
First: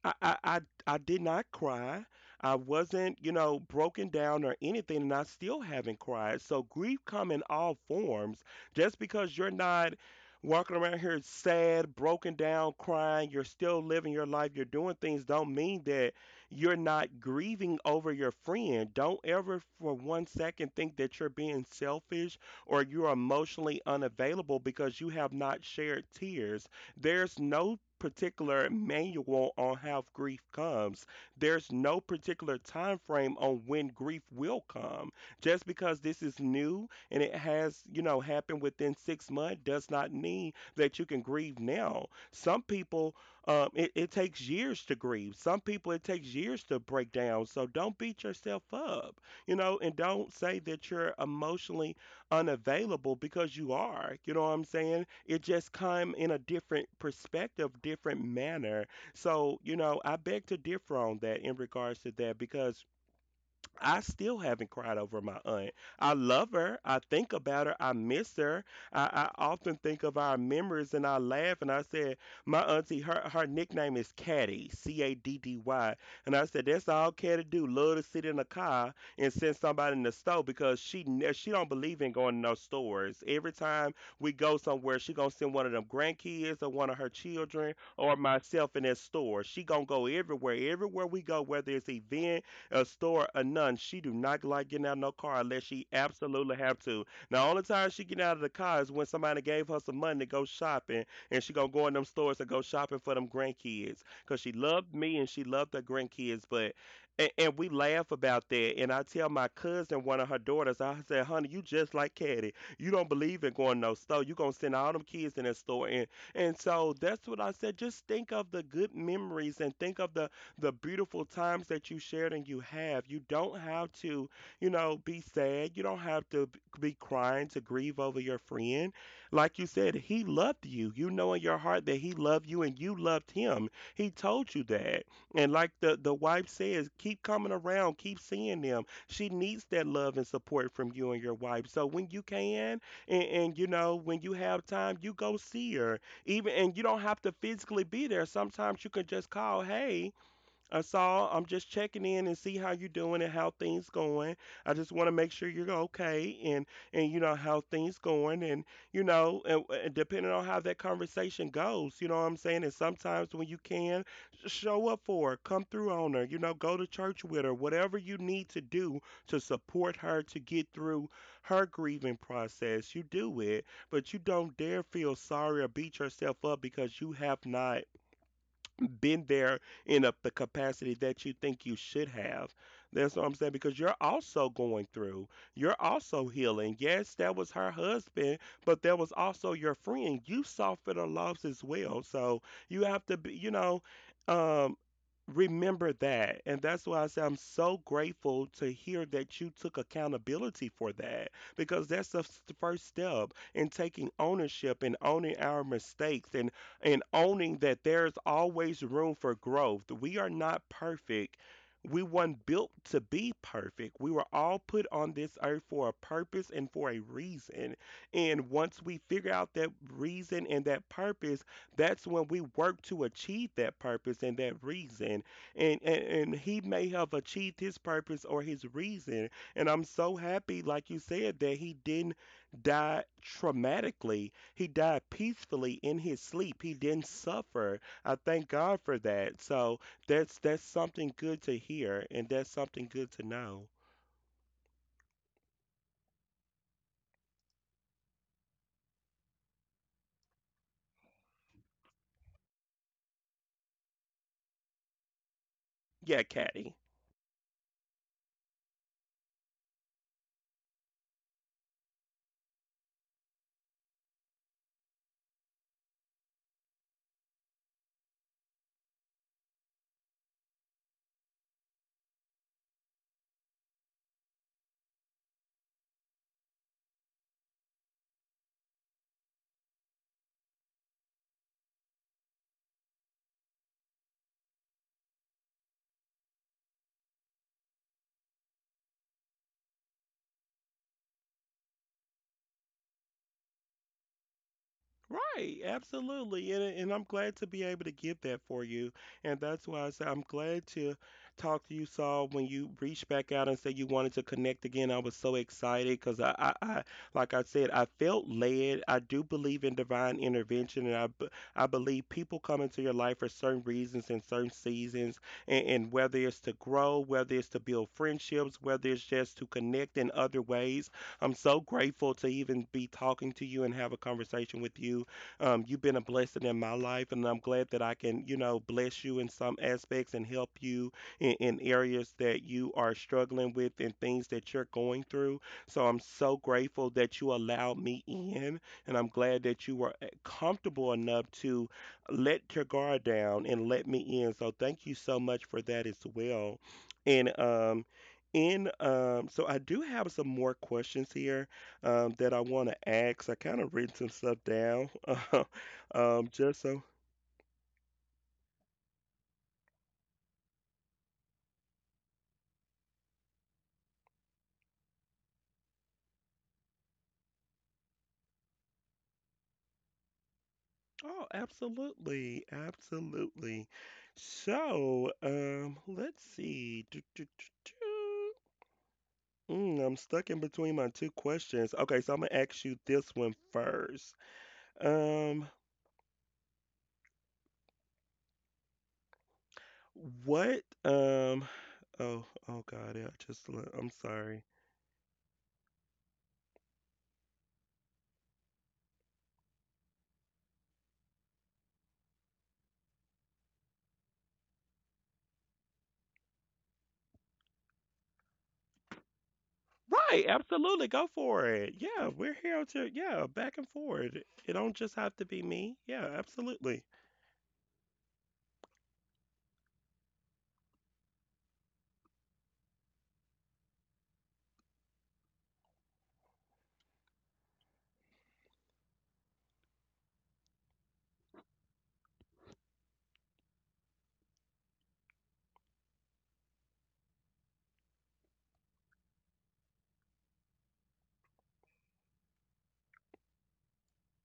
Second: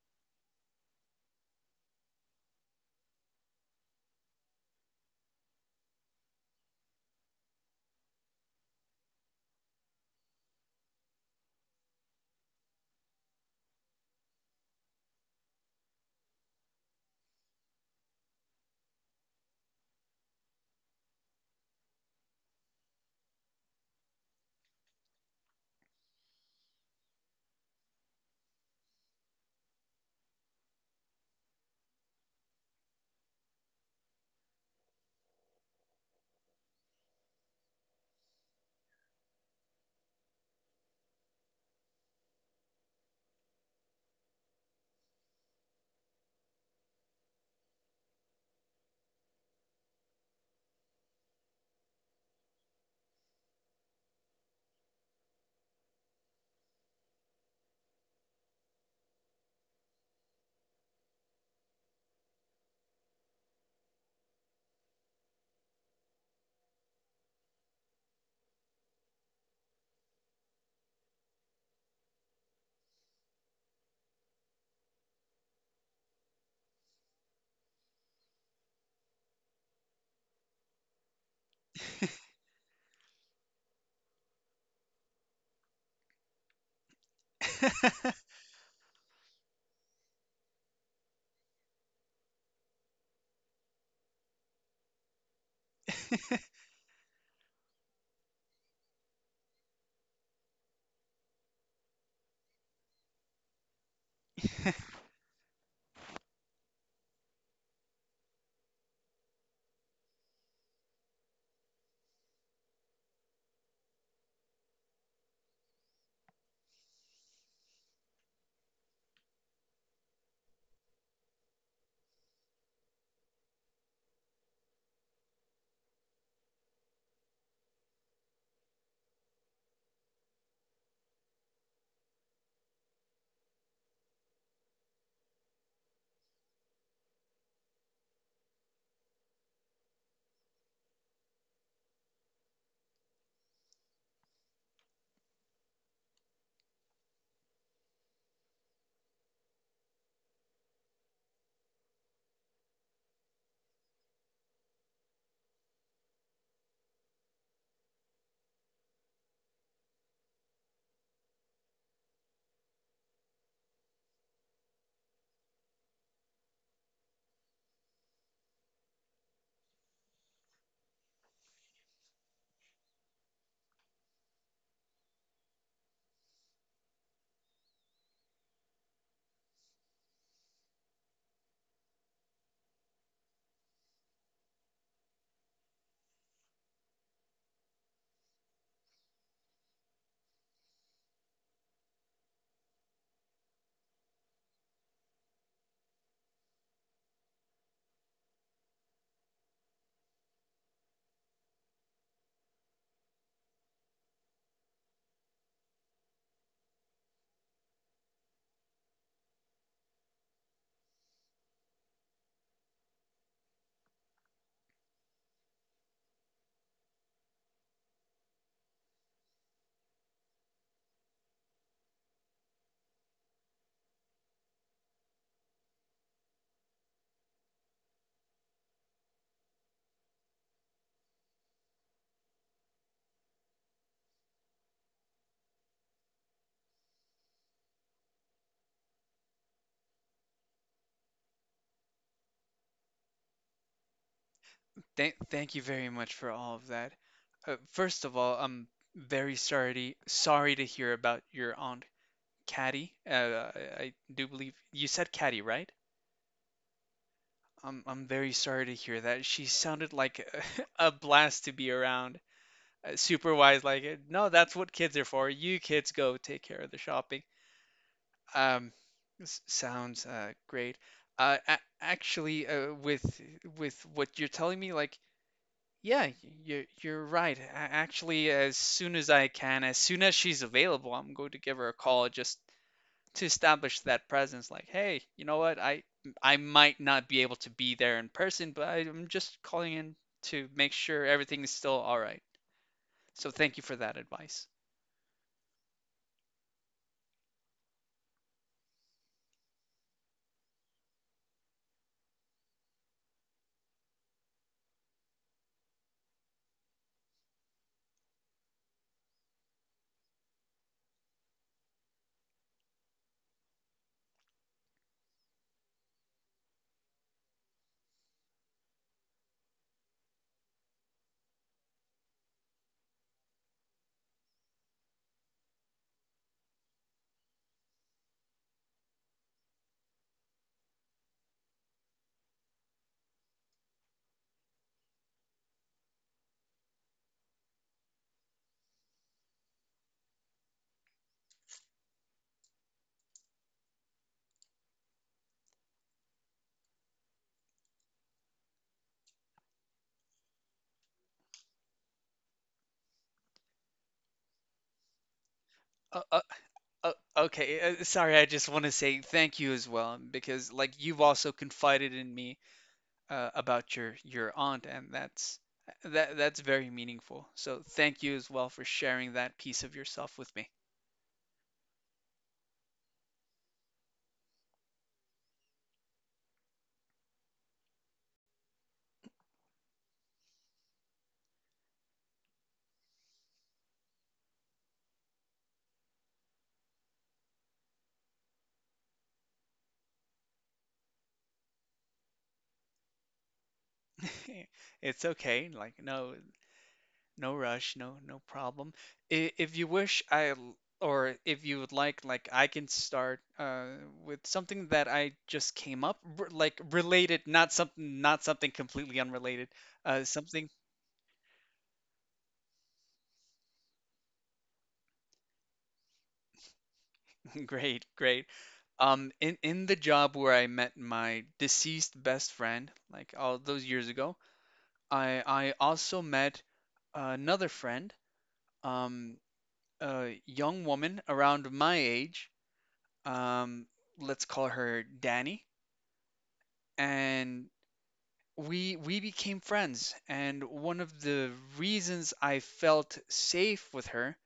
[SPEAKER 1] I, I I I did not cry. I wasn't, you know, broken down or anything, and I still haven't cried. So grief come in all forms. Just because you're not walking around here sad, broken down, crying, you're still living your life, you're doing things, don't mean that you're not grieving over your friend. Don't ever for one second think that you're being selfish or you're emotionally unavailable because you have not shared tears. There's no particular manual on how grief comes. There's no particular time frame on when grief will come. Just because this is new and it has, you know, happened within six months does not mean that you can grieve now. Some people um, it, it takes years to grieve. Some people it takes years to break down. So don't beat yourself up, you know, and don't say that you're emotionally unavailable because you are. You know what I'm saying? It just come in a different perspective, different manner. So, you know, I beg to differ on that in regards to that because I still haven't cried over my aunt. I love her. I think about her. I miss her. I, I often think of our memories and I laugh and I said, my auntie, her, her nickname is Caddy, C A D D Y. And I said, that's all Caddy do. Love to sit in a car and send somebody in the store because she ne- she don't believe in going to no stores. Every time we go somewhere, she gonna send one of them grandkids or one of her children or myself in that store. She gonna go everywhere. Everywhere we go, whether it's event, a store, a nun, she do not like getting out of no car unless she absolutely have to. Now, only time she get out of the car is when somebody gave her some money to go shopping, and she gonna go in them stores and go shopping for them grandkids, cause she loved me and she loved her grandkids. But and, and we laugh about that, and I tell my cousin, one of her daughters, I said, "Honey, you just like Caddy. You don't believe in going to no store. You gonna send all them kids in that store." And and so that's what I said. Just think of the good memories and think of the the beautiful times that you shared and you have. You don't have to, you know, be sad. You don't have to b- be crying to grieve over your friend. Like you said, he loved you. You know in your heart that he loved you and you loved him. He told you that. And like the, the wife says, keep coming around, keep seeing them. She needs that love and support from you and your wife. So when you can, and, and you know, when you have time, you go see her. Even and you don't have to physically be there. Sometimes you can just call, hey, I saw. I'm just checking in and see how you're doing and how things going. I just want to make sure you're okay and and you know how things going and you know and, and depending on how that conversation goes, you know what I'm saying. And sometimes when you can, sh- show up for her, come through on her, you know, go to church with her, whatever you need to do to support her to get through her grieving process, you do it. But you don't dare feel sorry or beat yourself up because you have not not been there in a, the capacity that you think you should have. That's what I'm saying because you're also going through, you're also healing. Yes, that was her husband, but that was also your friend. You suffered a loss as well, so you have to be, you know. Um, Remember that. And that's why I say I'm so grateful to hear that you took accountability for that because that's the s- the first step in taking ownership and owning our mistakes, and, and owning that there's always room for growth. We are not perfect. We weren't built to be perfect. We were all put on this earth for a purpose and for a reason. And once we figure out that reason and that purpose, that's when we work to achieve that purpose and that reason. And, and and he may have achieved his purpose or his reason. And I'm so happy, like you said, that he didn't die traumatically. He died peacefully in his sleep. He didn't suffer. I thank God for that. So that's that's something good to hear, and that's something good to know.
[SPEAKER 2] Thank, thank you very much for all of that. Uh, first of all, I'm very sorry sorry to hear about your aunt Caddy. Uh, I I do believe you said Caddy, right?
[SPEAKER 1] Yeah, Caddy.
[SPEAKER 2] I'm I'm very sorry to hear that. She sounded like a, blast to be around. Uh, super wise, like, uh, no, that's what kids are for. You kids go take care of the shopping. Um, s- Sounds uh, great. Uh, a- actually, uh, with with what you're telling me, like, yeah, you're you're right. A- Actually, as soon as I can, as soon as she's available, I'm going to give her a call just to establish that presence. Like, hey, you know what? I I might not be able to be there in person, but I- I'm just calling in to make sure everything is still all right. So thank you for that advice.
[SPEAKER 1] Right, absolutely. And, and I'm glad to be able to give that for you. And that's why I said I'm glad to talk to you, Saul, when you reached back out and said you wanted to connect again. I was so excited because I, I, I, like I said, I felt led. I do believe in divine intervention, and I, b- I believe people come into your life for certain reasons and certain seasons. And, and whether it's to grow, whether it's to build friendships, whether it's just to connect in other ways, I'm so grateful to even be talking to you and have a conversation with you. Um, you've been a blessing in my life, and I'm glad that I can, you know, bless you in some aspects and help you in, in areas that you are struggling with and things that you're going through. So I'm so grateful that you allowed me in, and I'm glad that you were uh, comfortable enough to let your guard down and let me in. So thank you so much for that as well. And um, and um, So I do have some more questions here um, that I want to ask. I kind of written some stuff down, uh,
[SPEAKER 2] Uh,
[SPEAKER 1] um,
[SPEAKER 2] uh,
[SPEAKER 1] just so.
[SPEAKER 2] uh, okay, uh, sorry, I just want to say thank you as well because, like, you've also confided in me uh, about your your aunt, and that's, that that's very meaningful. So thank you as well for sharing that piece of yourself with me.
[SPEAKER 1] Oh, absolutely, absolutely. So um, let's see. Do, do, do, do. Mm, I'm stuck in between my two questions. Okay, so I'm gonna ask you this one first. Um, what? Um, oh, oh God, I just. le- I'm sorry.
[SPEAKER 2] It's okay, like, no no rush, no no problem. I- If you wish, I l- or if you would like, like I can start uh, with something that I just came up, r- like related, not something not something completely unrelated, uh,
[SPEAKER 1] Right,
[SPEAKER 2] something
[SPEAKER 1] absolutely. Go for it. Yeah, we're here to, yeah, back and forward. It don't just have to be me. Yeah, absolutely.
[SPEAKER 2] Great, great. Um, in in the job where I met my deceased best friend, like all those years ago, I I also met another friend, um, a young woman around my age. Um, let's call her Danny, and we we became friends. And one of the reasons I felt safe with her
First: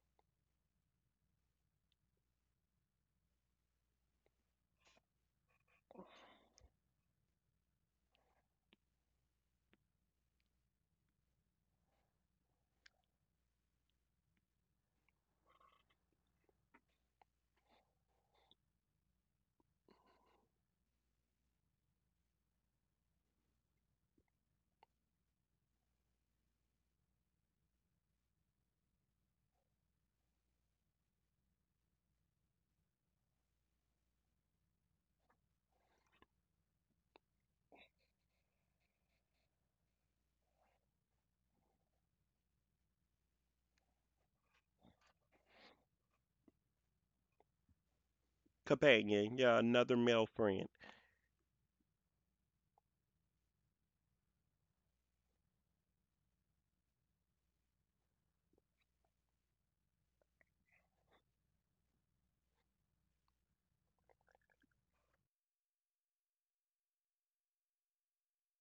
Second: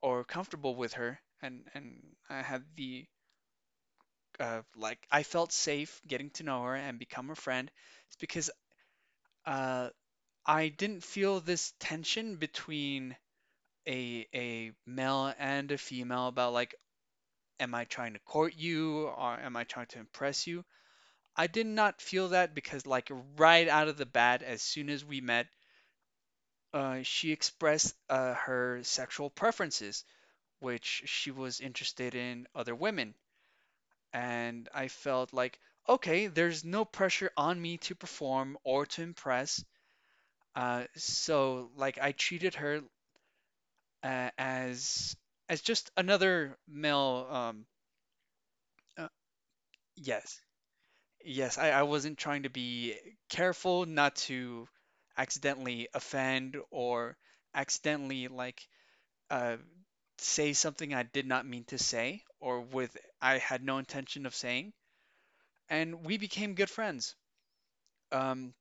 [SPEAKER 2] or comfortable with her, and and I had the uh, like, I felt safe getting to know her and become her friend. It's because, uh, I didn't feel this tension between a a male and a female about, like, am I trying to court you or am I trying to impress you? I did not feel that because, like, right out of the bat, as soon as we met, uh, she expressed uh, her sexual preferences, which she was interested in other women. And I felt like, okay, there's no pressure on me to perform or to impress. Uh, so like I treated her uh, as as just another male. Um, uh,
[SPEAKER 1] Companion, yeah, another male
[SPEAKER 2] yes,
[SPEAKER 1] friend.
[SPEAKER 2] yes, I, I wasn't trying to be careful not to accidentally offend or accidentally like, uh, say something I did not mean to say or with I had no intention of saying. And we became good friends. Um,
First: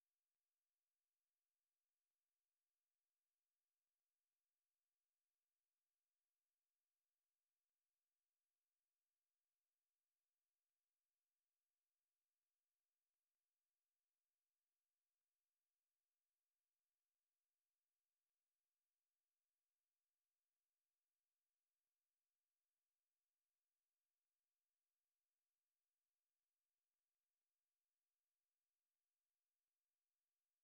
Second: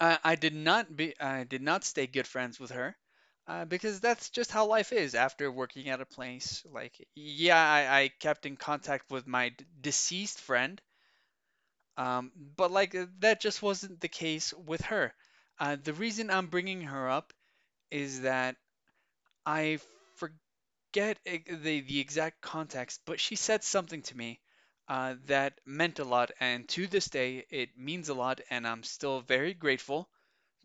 [SPEAKER 2] I, I did not be I did not stay good friends with her uh, because that's just how life is after working at a place. Like, yeah, I, I kept in contact with my d- deceased friend, um, but like uh, that just wasn't the case with her. Uh, the reason I'm bringing her up is that I forget e- the the exact context, but she said something to me uh, that meant a lot, and to this day it means a lot, and I'm still very grateful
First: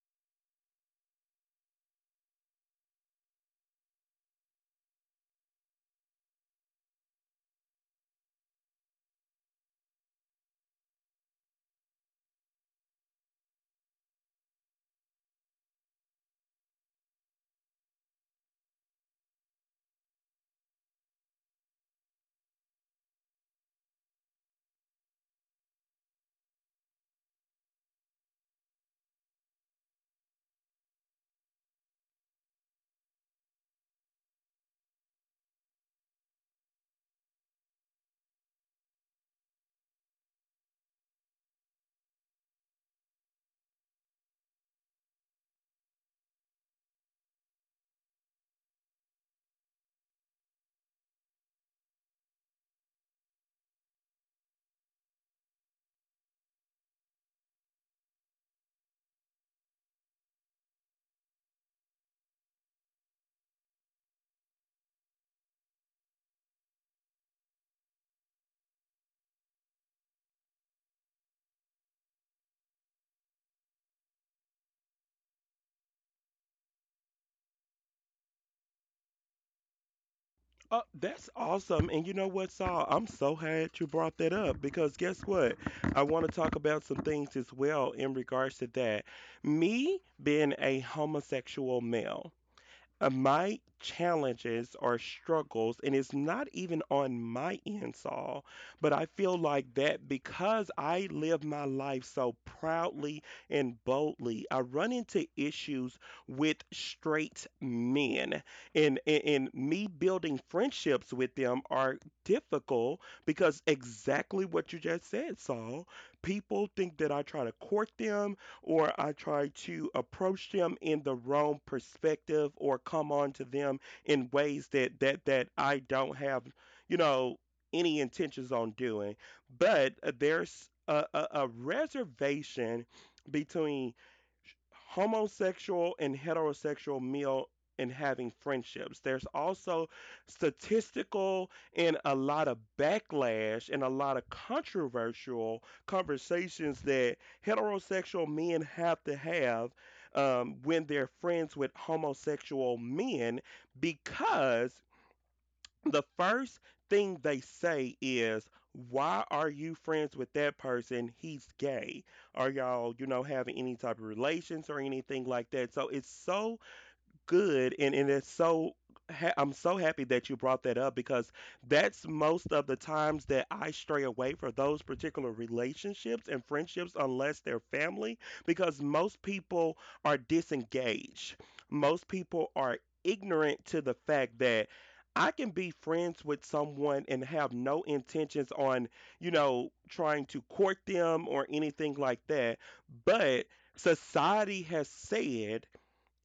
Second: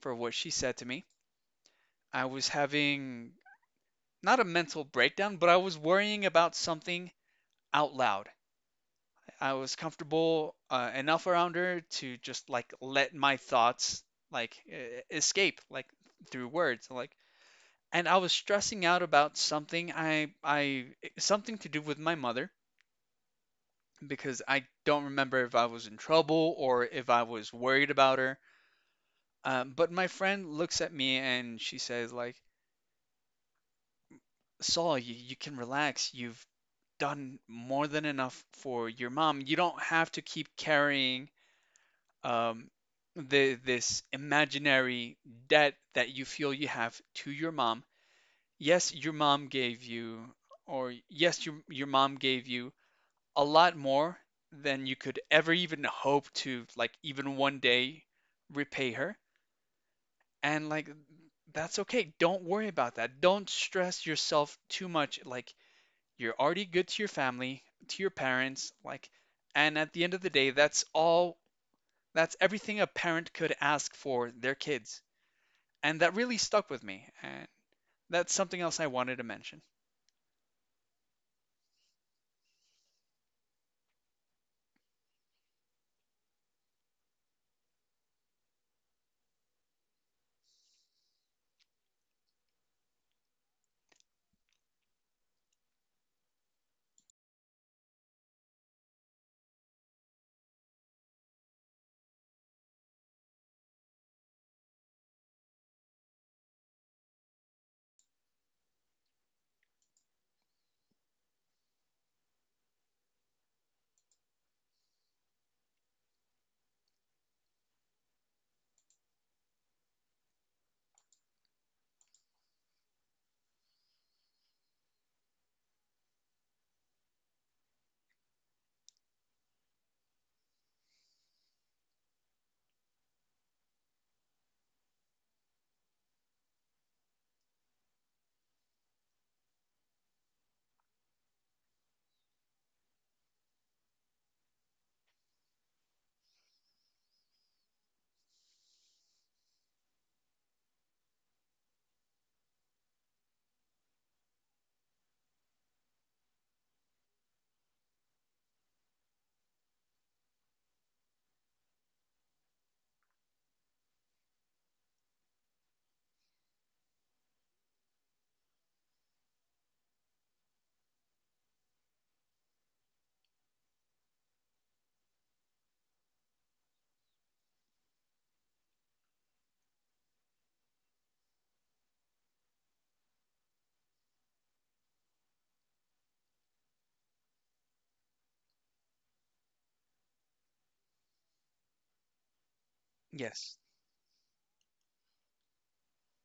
[SPEAKER 2] for what she said to me. I was having not a mental breakdown, but I was worrying about something out loud. I was comfortable uh, enough around her to just like let my thoughts like e- escape like through words like, and I was stressing out about something, I I something to do with my mother because I don't remember if I was in trouble or if I was worried about her. Um, but my friend looks at me and she says, like, Saul, you, you can relax. You've done more than enough for your mom. You don't have to keep carrying, um, the this imaginary debt that you feel you have to your mom. Yes, your mom gave you, or yes, your your mom gave you a lot more than you could ever even hope to, like, even one day repay her. And like that's okay. Don't worry about that. Don't stress yourself too much. Like you're already good to your family, to your parents, like, and at the end of the day, that's all, that's everything a parent could ask for their kids. And that really stuck with me. And that's something else I wanted to mention.
[SPEAKER 1] Uh, that's awesome. And you know what, Saul? I'm so glad you brought that up because guess what? I want to talk about some things as well in regards to that. Me being a homosexual male. Uh, my challenges or struggles, and it's not even on my end, Saul, but I feel like that because I live my life so proudly and boldly, I run into issues with straight men, and, and, and me building friendships with them are difficult because exactly what you just said, Saul. People think that I try to court them or I try to approach them in the wrong perspective or come on to them in ways that that that I don't have, you know, any intentions on doing. But uh, there's a, a, a reservation between homosexual and heterosexual male and having friendships. There's also statistical and a lot of backlash and a lot of controversial conversations that heterosexual men have to have um, when they're friends with homosexual men because the first thing they say is, "Why are you friends with that person? He's gay. Are y'all, you know, having any type of relations or anything like that?" So it's so good, and and it's so ha- I'm so happy that you brought that up because that's most of the times that I stray away for those particular relationships and friendships unless they're family because most people are disengaged. Most people are ignorant to the fact that I can be friends with someone and have no intentions on, you know, trying to court them or anything like that. But
[SPEAKER 2] Yes.
[SPEAKER 1] society has said,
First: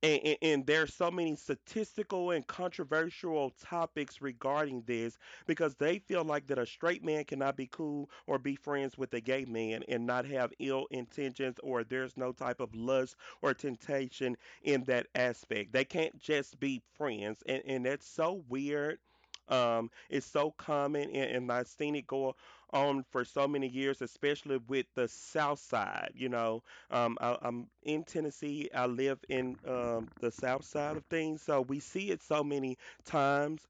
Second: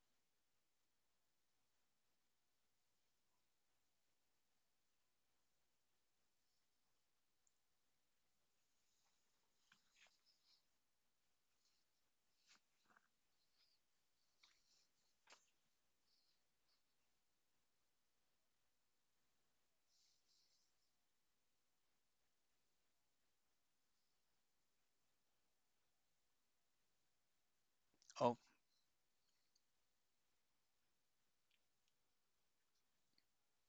[SPEAKER 1] and, and, and there so many statistical and controversial topics regarding this because they feel like that a straight man cannot be cool or be friends with a gay man and not have ill intentions or there's no type of lust or temptation in that aspect. They can't just be friends, and, and that's so weird. Um, it's so common, and, and I've seen it go on for so many years, especially with the South Side. You know, um, I, I'm in
[SPEAKER 2] Oh,
[SPEAKER 1] Tennessee. I live in um, the south side of things, so we see it so many times.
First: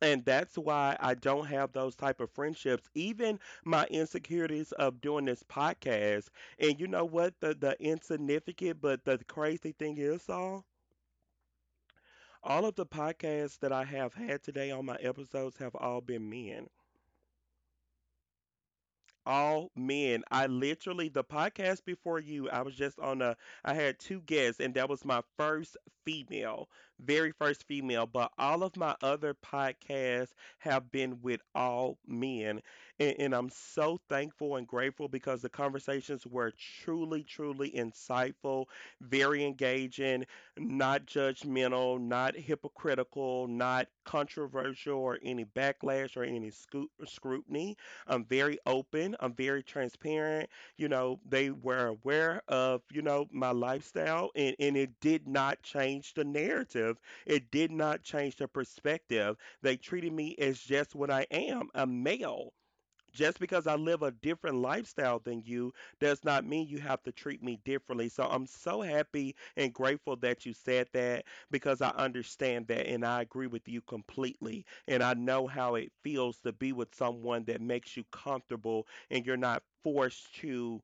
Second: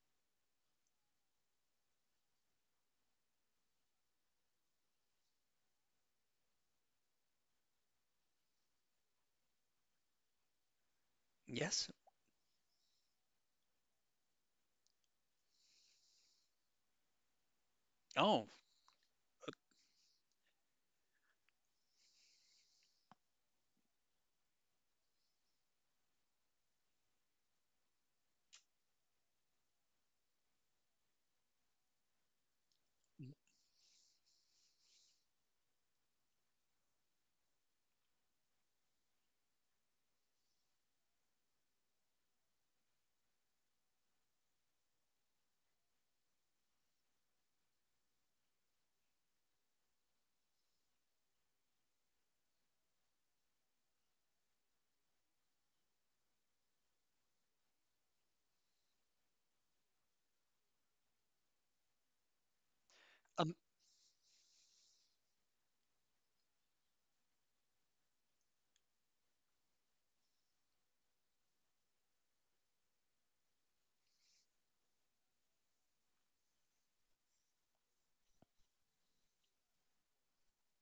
[SPEAKER 1] And that's why I don't have those type of friendships. Even my insecurities of doing this podcast. And you know what? The the insignificant, but the crazy thing is, all
[SPEAKER 2] yes.
[SPEAKER 1] all of the podcasts that I have had today on my episodes have all been men.
[SPEAKER 2] Oh,
[SPEAKER 1] All men. I literally the podcast before you, I was just on a I had two guests, and that was my first female, very first female, but all of my other podcasts have been with all men. And, and I'm so thankful and grateful because the conversations were truly, truly insightful, very engaging, not judgmental, not hypocritical, not controversial or any backlash or any scoot, scrutiny. I'm very open, I'm very transparent. You know, they were aware of, you know, my lifestyle, and, and it did not change the narrative. It did not change the perspective. They treated me as just what I am, a male. Just
[SPEAKER 2] um,
[SPEAKER 1] because I live a different lifestyle than you does not mean you have to treat me differently. So I'm so happy and grateful that you said that because I understand that and I agree with you completely. And I know how it feels to be with someone that makes you comfortable and you're not forced to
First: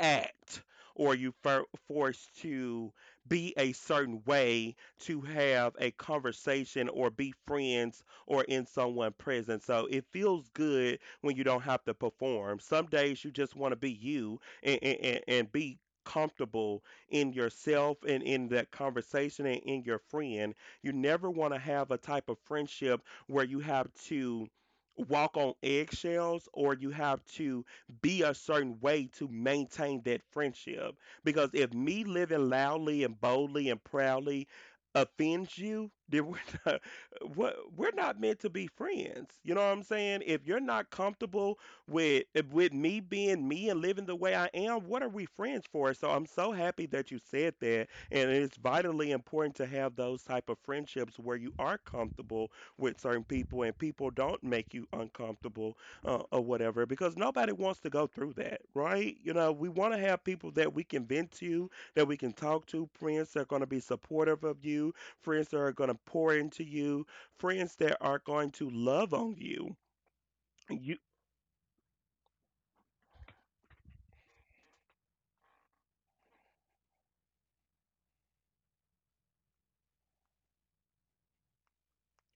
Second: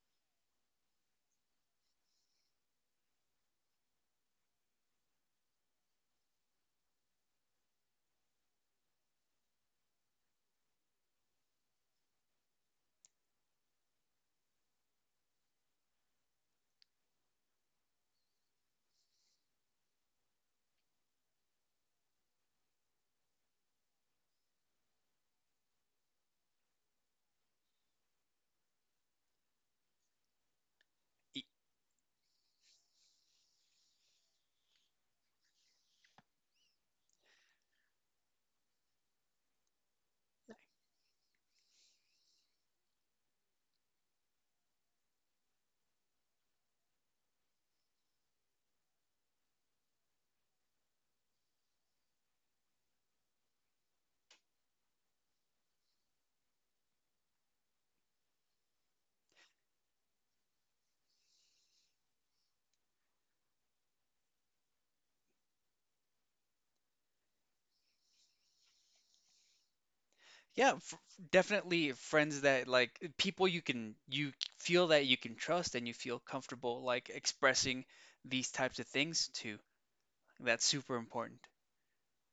[SPEAKER 1] act or you for forced to be a certain way to have a conversation or be friends or in someone's presence. So it feels good when you don't have to perform. Some days you just want to be you, and, and, and and be comfortable in yourself and in that conversation and in your friend. You never want to have a type of friendship where you have to walk on eggshells or you have to be a certain way to maintain that friendship.
[SPEAKER 2] y-
[SPEAKER 1] Because if me living loudly and boldly and proudly offends you, then we're not, we're we're not meant to be friends. You know what I'm saying? If you're not comfortable with with me being me and living the way I am, what are we friends for? So I'm so happy that you said that, and it's vitally important to have those type of friendships where you are comfortable with certain people and people don't make you uncomfortable uh, or whatever because nobody wants to go through that, right? You know, we want to have people that we can vent to, that we can talk to, friends that are going to be supportive of you, friends that are going to pour into you, friends that are going to love on you.
[SPEAKER 2] yeah,
[SPEAKER 1] You
[SPEAKER 2] f definitely friends that like people you can you feel that you can trust and you feel comfortable like expressing these types of things to. That's super important.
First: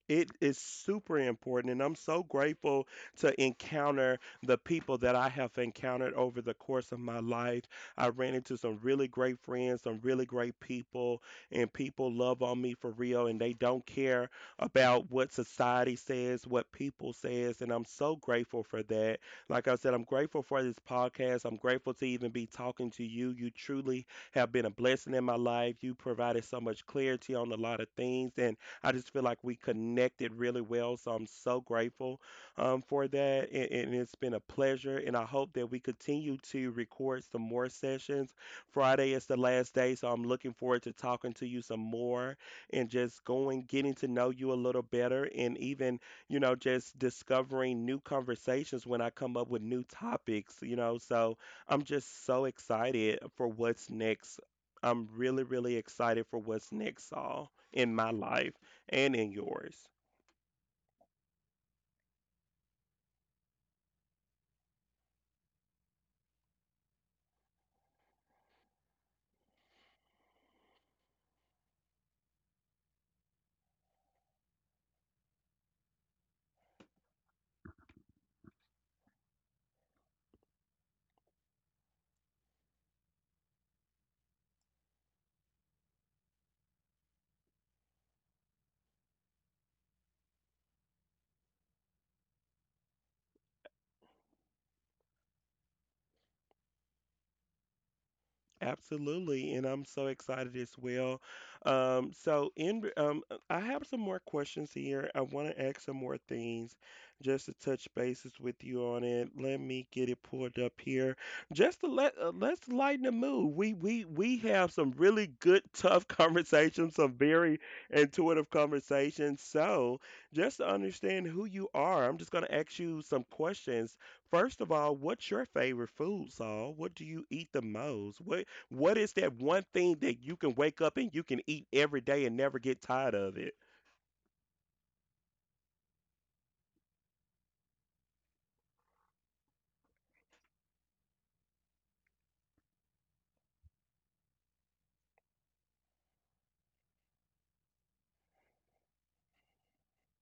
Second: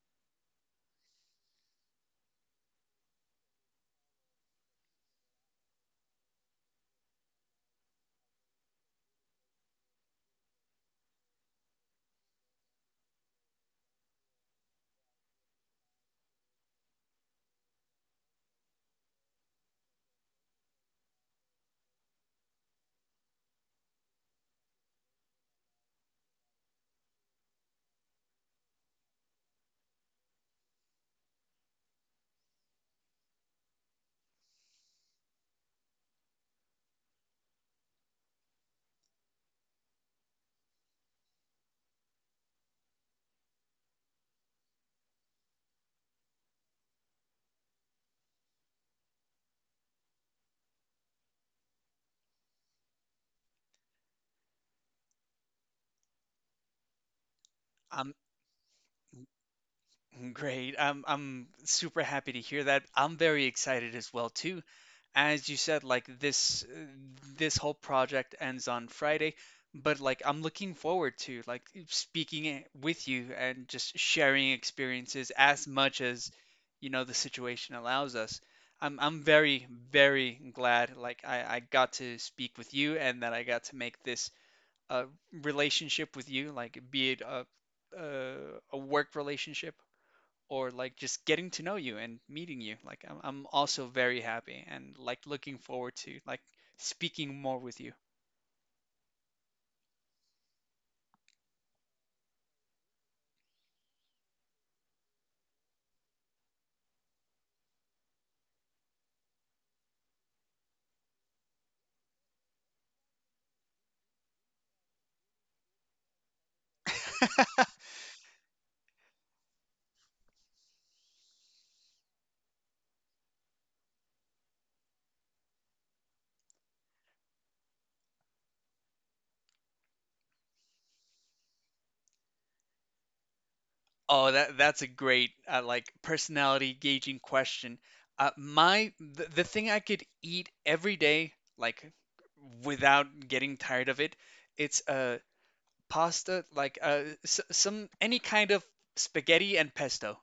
[SPEAKER 1] it is super important, and I'm so grateful to encounter the people that I have encountered over the course of my life. I ran into some really great friends, some really great people, and people love on me for real, and they don't care about what society says, what people says, and I'm so grateful for that. Like I said, I'm grateful for this podcast. I'm grateful to even be talking to you. You truly have been a blessing in my life. You provided so much clarity on a lot of things, and I just feel like we connected really well. So I'm so grateful um, for that. And, and it's been a pleasure. And I hope that we continue to record some more sessions. Friday is the last day. So I'm looking forward to talking to you some more and just going, getting to know you a little better. And even, you know, just discovering new conversations when I come up with new topics, you know. So I'm just so excited for what's next. I'm really, really excited for what's next, all in my
[SPEAKER 2] Um,
[SPEAKER 1] life and in yours.
[SPEAKER 2] Great. I'm I'm super happy to hear that. I'm very excited as well too. As you said, like this uh, this whole project ends on Friday, but like I'm looking forward to like speaking it with you and just sharing experiences as much as you know the situation allows us. I'm I'm very very glad like I I got to speak with you and that I got to make this uh relationship with you, like be it a a, a work relationship or like just getting to know you and meeting you. Like I'm, I'm also very happy and like looking forward to like speaking more with you.
[SPEAKER 1] Absolutely, and I'm so excited as well. Um, so, in um, uh, I have some more questions here. I want to ask some more things, just to touch bases with you on it. Let me get it pulled up here, just to let uh, let's lighten the mood. We we we have some really good, tough conversations, some very intuitive conversations. So, just to understand who you are, I'm just going to ask you some questions. First of all, what's your favorite food, Saul? What do you eat the most? What what is that one thing that you can wake up and you can eat every day and never get tired of it?
[SPEAKER 2] Oh, that that's a great uh, like personality gauging question. Uh, my the, the thing I could eat every day like without getting tired of it, it's uh pasta like uh s some any kind of spaghetti and pesto.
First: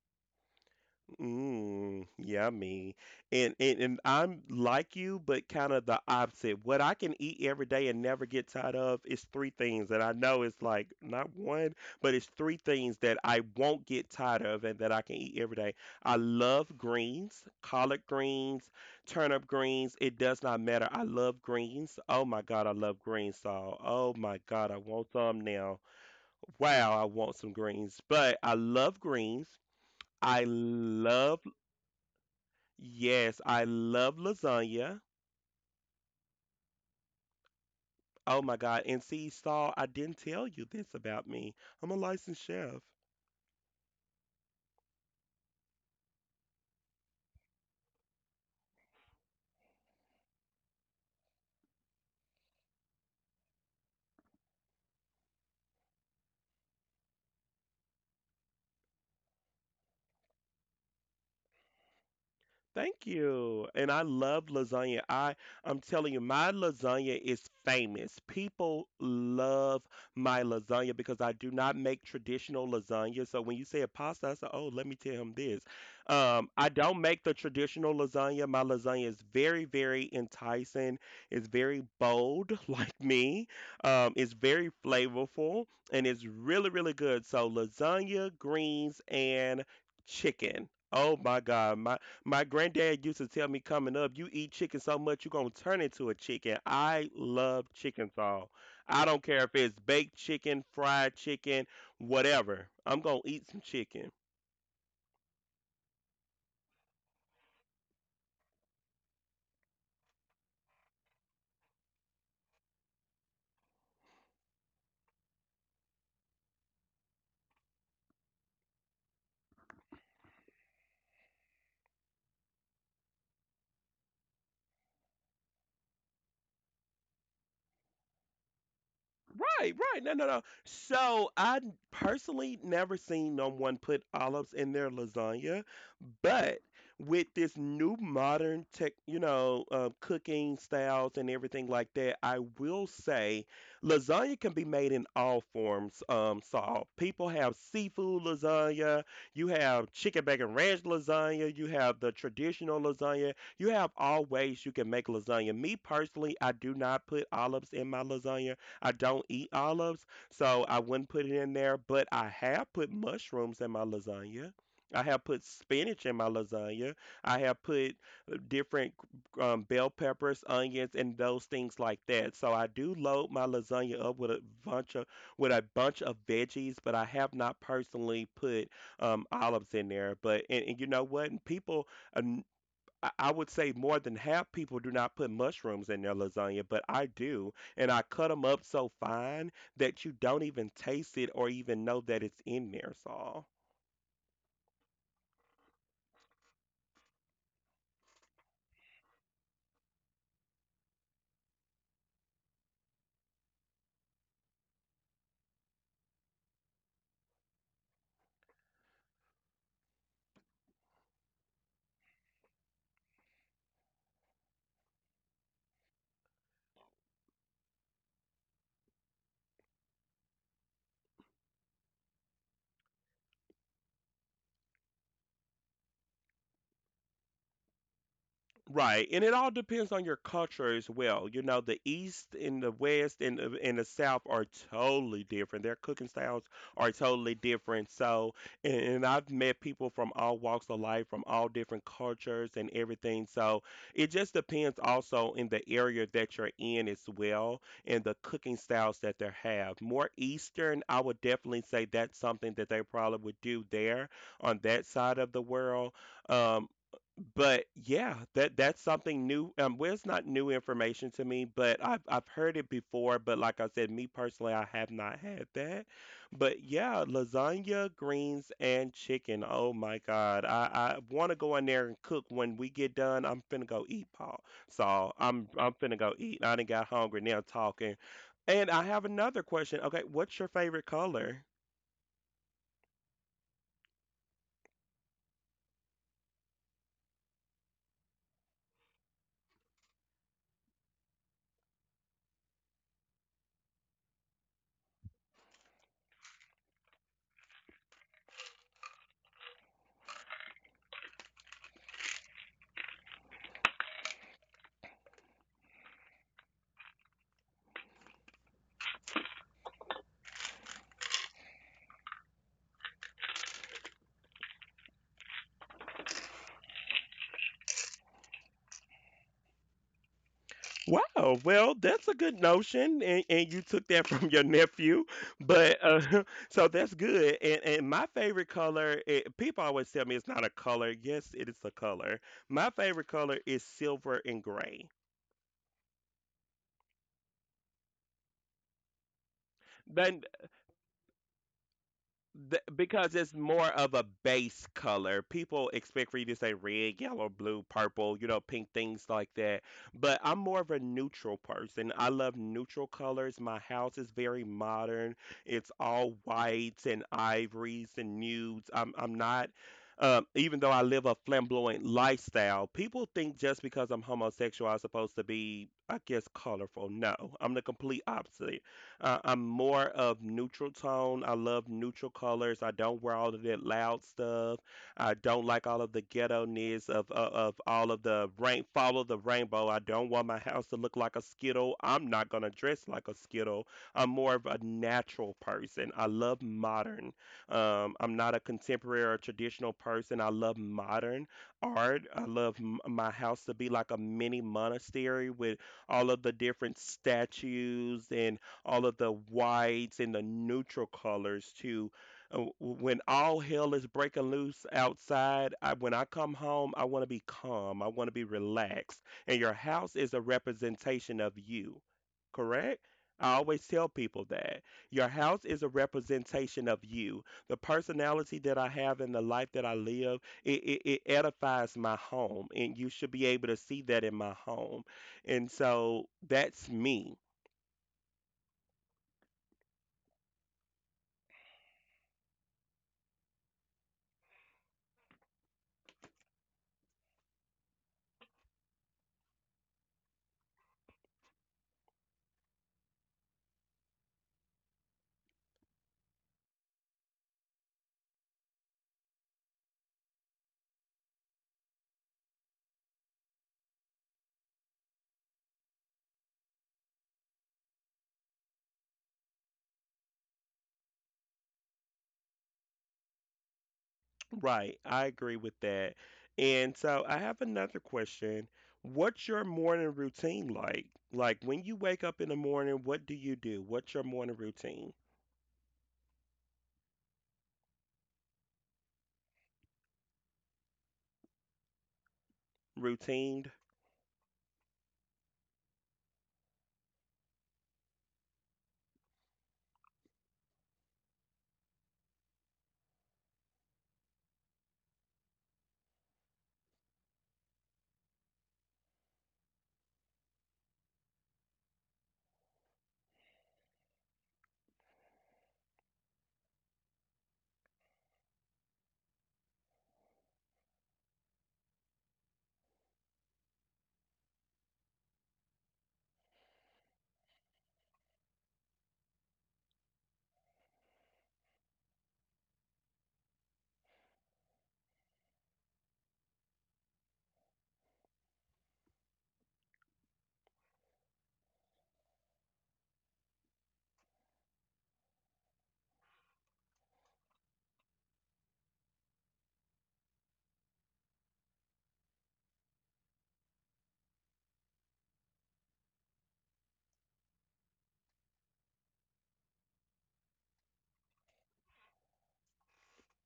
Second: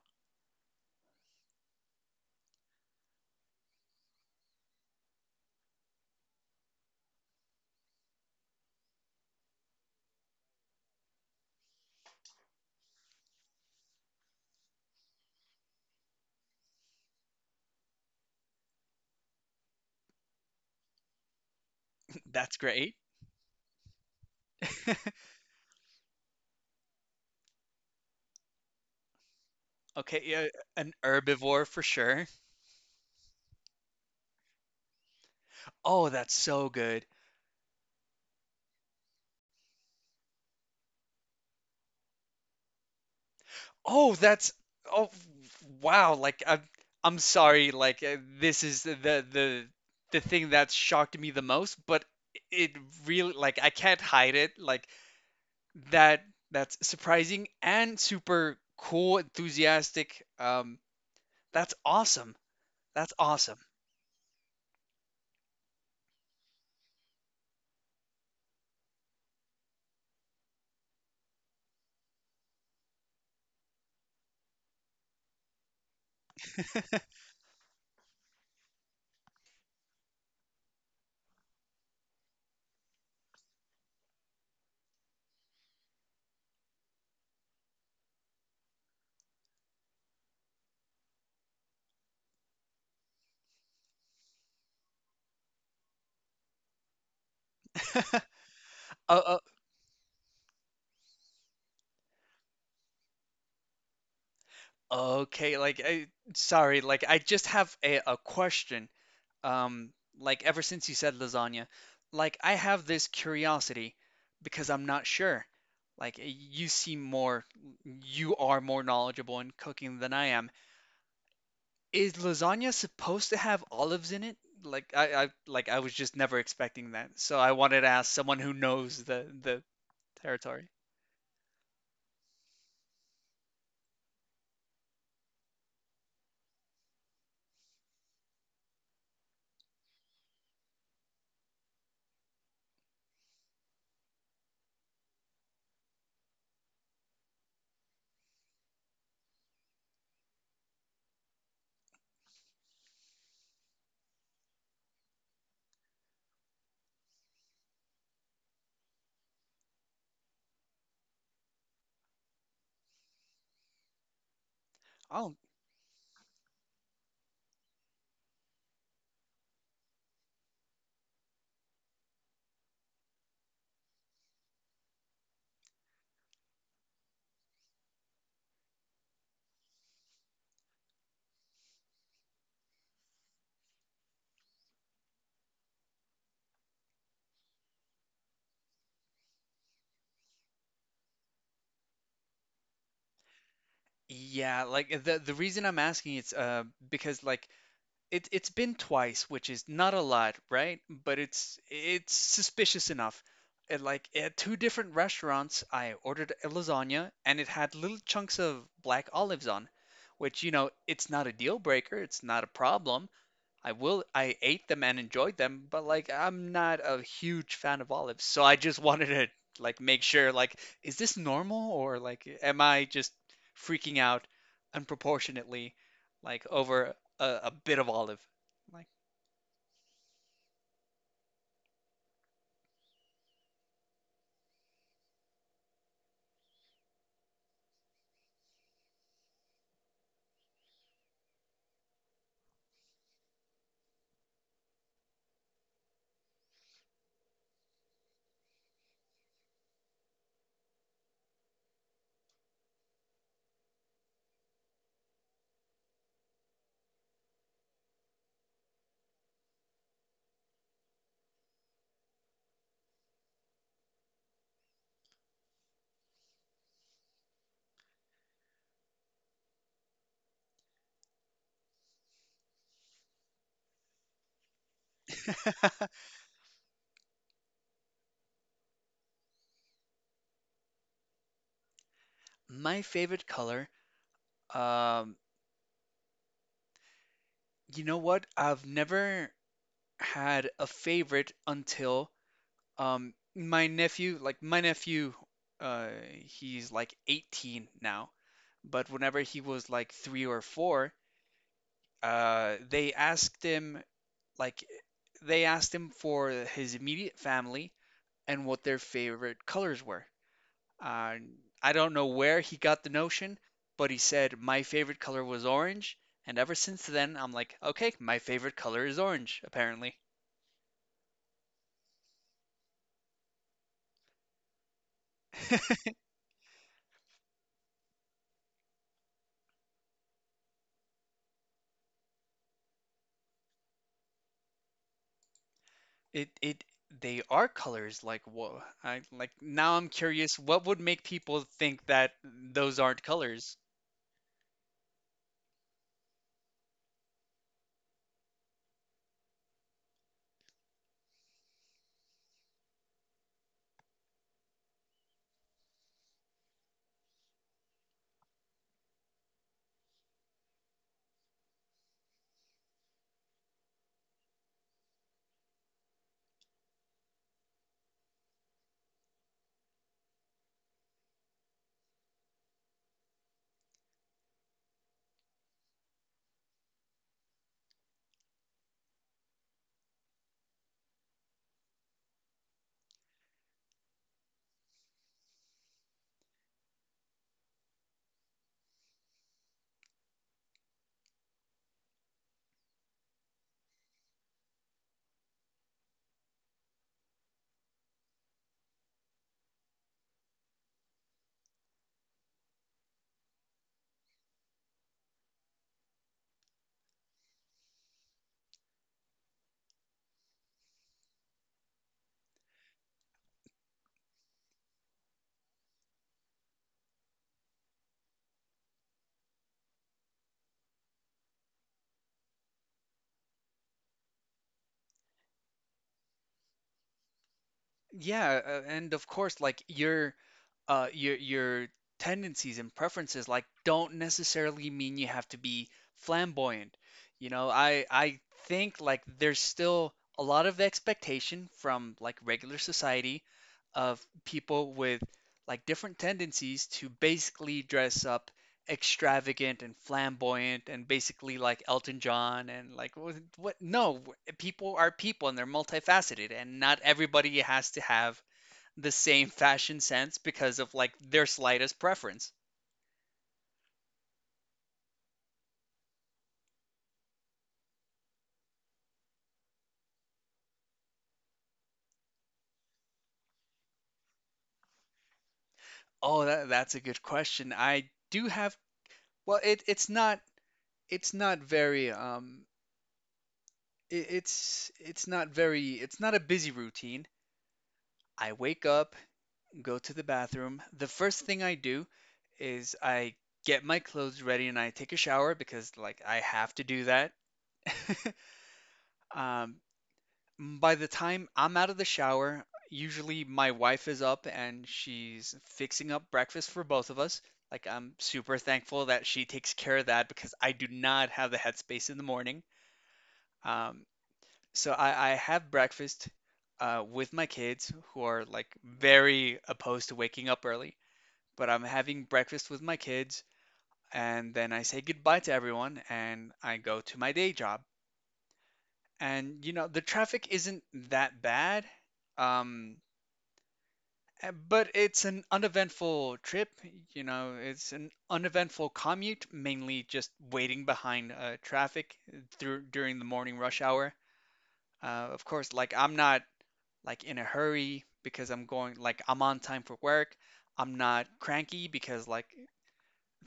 [SPEAKER 1] Mm, yummy. And, and and I'm like you, but kind of the opposite. What I can eat every day and never get tired of is three things. And I know it's like not one, but it's three things that I won't get tired of and that I can eat every day. I love greens, collard greens, turnip greens. It does not matter. I love greens. Oh my
[SPEAKER 2] That's
[SPEAKER 1] God, I
[SPEAKER 2] great.
[SPEAKER 1] love green Saul. Oh my God, I want some now. Wow, I want some greens, but I love greens.
[SPEAKER 2] Okay,
[SPEAKER 1] I
[SPEAKER 2] yeah, an
[SPEAKER 1] love,
[SPEAKER 2] herbivore for sure.
[SPEAKER 1] yes, I love lasagna.
[SPEAKER 2] Oh, that's so good.
[SPEAKER 1] Oh my God. And see, Saul, I didn't tell you this about me. I'm a licensed chef.
[SPEAKER 2] Oh, that's oh wow, like I'm I'm sorry, like uh, this is the the the thing that shocked me the most, but it really like I can't hide it. Like that that's surprising and super cool, enthusiastic. Um that's awesome. That's
[SPEAKER 1] Thank
[SPEAKER 2] awesome.
[SPEAKER 1] you. And I love lasagna. I I'm telling you, my lasagna is famous. People love my lasagna because I do not make traditional lasagna. So when you say a pasta, I say, oh, let me tell him this. Um, I don't make the traditional lasagna. My lasagna is very, very enticing. It's very bold, like me. Um, it's very flavorful and it's really, really good. So lasagna, greens, and chicken. Oh my God, my my granddad used to tell me coming up, you eat chicken so much you're gonna turn into a chicken. I love chicken all. I don't
[SPEAKER 2] Uh,
[SPEAKER 1] care if it's baked chicken, fried chicken, whatever. I'm gonna eat some chicken.
[SPEAKER 2] uh okay, like I, sorry, like I just have a, a question. um, like ever since you said lasagna, like I have this curiosity because I'm not sure. Like you seem more, you are more knowledgeable in cooking than I am. Is lasagna supposed to have olives in it? Like I, I like I was just never expecting that. So I wanted to ask someone who knows the the
[SPEAKER 1] Right, right. No, no, no.
[SPEAKER 2] territory.
[SPEAKER 1] So I n- personally never seen no one put olives in their lasagna, but with this new modern tech, you know, uh, cooking styles and everything like that, I will say lasagna can be made in all forms. Um, so uh, people have seafood lasagna, you have chicken bacon ranch lasagna, you have the traditional lasagna. You have all ways you can make lasagna. Me personally, I do not put olives in my lasagna. I don't eat olives, so I wouldn't put it in there, but I have put mushrooms in my lasagna. I have
[SPEAKER 2] Oh,
[SPEAKER 1] put spinach in my lasagna. I have put uh, different um, bell peppers, onions, and those things like that. So I do load my lasagna up with a bunch of with a bunch of veggies, but I have not personally put um, olives in there. But and, and you know what? People uh, I I would say more than half people do not put mushrooms in their lasagna, but I do, and I cut them up so fine that you don't even taste it or even know that it's in there, Saul.
[SPEAKER 2] yeah, like the the reason I'm asking it's uh because like it it's been twice, which is not a lot, right? But it's it's suspicious enough. It, like at two different restaurants, I ordered a lasagna and it had little chunks of black olives on, which you know, it's not a deal breaker, it's not a problem, I will I ate them and enjoyed them, but like I'm not a huge fan of olives. So I just wanted to like make sure like is this normal or like am I just freaking out unproportionately like over a, a bit of olive? Like
[SPEAKER 1] Right, and it all depends on your culture as well. You know, the East and the West and the, and the South are totally different. Their cooking styles are totally different. So, and, and I've met people from all walks of life, from all different cultures and everything. So, it just depends also in the area that you're in as well and the cooking styles that they have. More Eastern, I would definitely say that's something that they probably would do there on that side of the world. Um, but yeah, that that's something new. Um, well, it's not new information to me, but I've I've heard it before. But like I said, me personally, I have not had that. But yeah, lasagna, greens, and chicken. Oh my God, I I want to go in there and cook. When we get done, I'm finna go eat, Paul. So I'm I'm finna go eat. I done got hungry now talking. And I have another question. Okay, what's your favorite color?
[SPEAKER 2] my favorite color um you know what? I've never had a favorite until Um, my nephew, like my nephew, uh, he's like eighteen now, but whenever he was like three or four, uh, they asked him like they asked him for his immediate family and what their favorite colors were. Uh, I don't know where he got the notion, but he said my favorite color was orange, and ever since then I'm like, okay, my favorite color is orange, apparently.
[SPEAKER 1] Wow, well, that's a good notion, and, and you took that from your nephew, but uh, so that's good. And and my favorite color, it, people always tell me it's not a color. Yes, it is a color. My favorite color is silver and gray.
[SPEAKER 2] It it they are colors like whoa. I like now I'm
[SPEAKER 1] Then
[SPEAKER 2] curious what would make people think that
[SPEAKER 1] Th-
[SPEAKER 2] those aren't
[SPEAKER 1] because it's
[SPEAKER 2] colors?
[SPEAKER 1] more of a base color. People expect for you to say red, yellow, blue, purple, you know, pink, things like that. But I'm more of a neutral person. I love neutral colors. My house is very modern. It's all whites and ivories and nudes. I'm I'm not um, even though I live a flamboyant lifestyle, people think just because I'm homosexual, I'm supposed to be, I guess, colorful. No, I'm the complete opposite. Uh, I'm more of neutral tone. I love neutral colors. I don't wear all of that loud stuff. I don't like all of the ghetto ness of, of of all of the rain. Follow the rainbow. I don't want my house to look like a skittle. I'm not gonna dress like a skittle. I'm more of a natural person. I love modern. Um, I'm not a contemporary or traditional person. I love modern art. I love m- my house to be like a mini monastery with all of the different statues and all of the whites and the neutral colors to uh, when all hell is breaking loose outside. I, when I come home, I want to be calm, I want to be relaxed. And your house is a representation of you, correct? I always tell people that your house is a representation of you. The personality that I have and the life that I live, it, it, it edifies my home, and you should be able to see that in my home. And so that's me.
[SPEAKER 2] Yeah, uh, and of course, like your uh your your tendencies and preferences like don't necessarily mean you have to be flamboyant. You know, I I think like there's still a lot of expectation from like regular society of people with like different tendencies to basically dress up extravagant and flamboyant and basically like Elton John and like what, what no people are people and they're multifaceted and not everybody has to have the same fashion sense because of like their slightest preference.
[SPEAKER 1] Right, I agree with that. And so I have another question. What's your morning routine like? Like when you wake up in the morning, what do you do? What's your morning routine?
[SPEAKER 2] Oh, that, that's a good question. I do have well it it's not it's not very um
[SPEAKER 1] Routine?
[SPEAKER 2] it, it's it's not very it's not a busy routine. I wake up, go to the bathroom. The first thing I do is I get my clothes ready and I take a shower because like I have to do that. um, Mm, by the time I'm out of the shower, usually my wife is up and she's fixing up breakfast for both of us. Like, I'm super thankful that she takes care of that because I do not have the headspace in the morning. Um, so I, I have breakfast uh, with my kids who are like very opposed to waking up early, but I'm having breakfast with my kids and then I say goodbye to everyone and I go to my day job. And you know, the traffic isn't that bad. Um, Uh, But it's an uneventful trip, you know, it's an uneventful commute, mainly just waiting behind uh, traffic eh, through during the morning rush hour. Uh, of course, like I'm not like in a hurry because I'm going like I'm on time for work. I'm not cranky because like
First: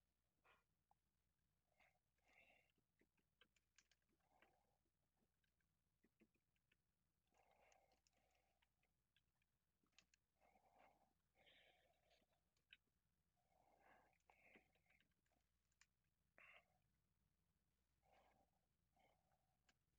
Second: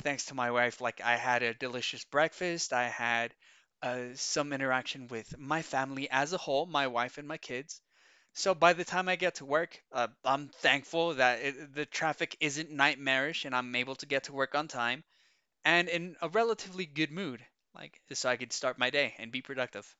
[SPEAKER 2] thanks to my wife, like I had a delicious breakfast. I had uh, some interaction with my family as a whole, my wife and my kids. So by the time I get to work, uh, I'm thankful that it, the traffic isn't nightmarish and I'm able to get to work on time and in a relatively good mood, like so I could start my day and be productive.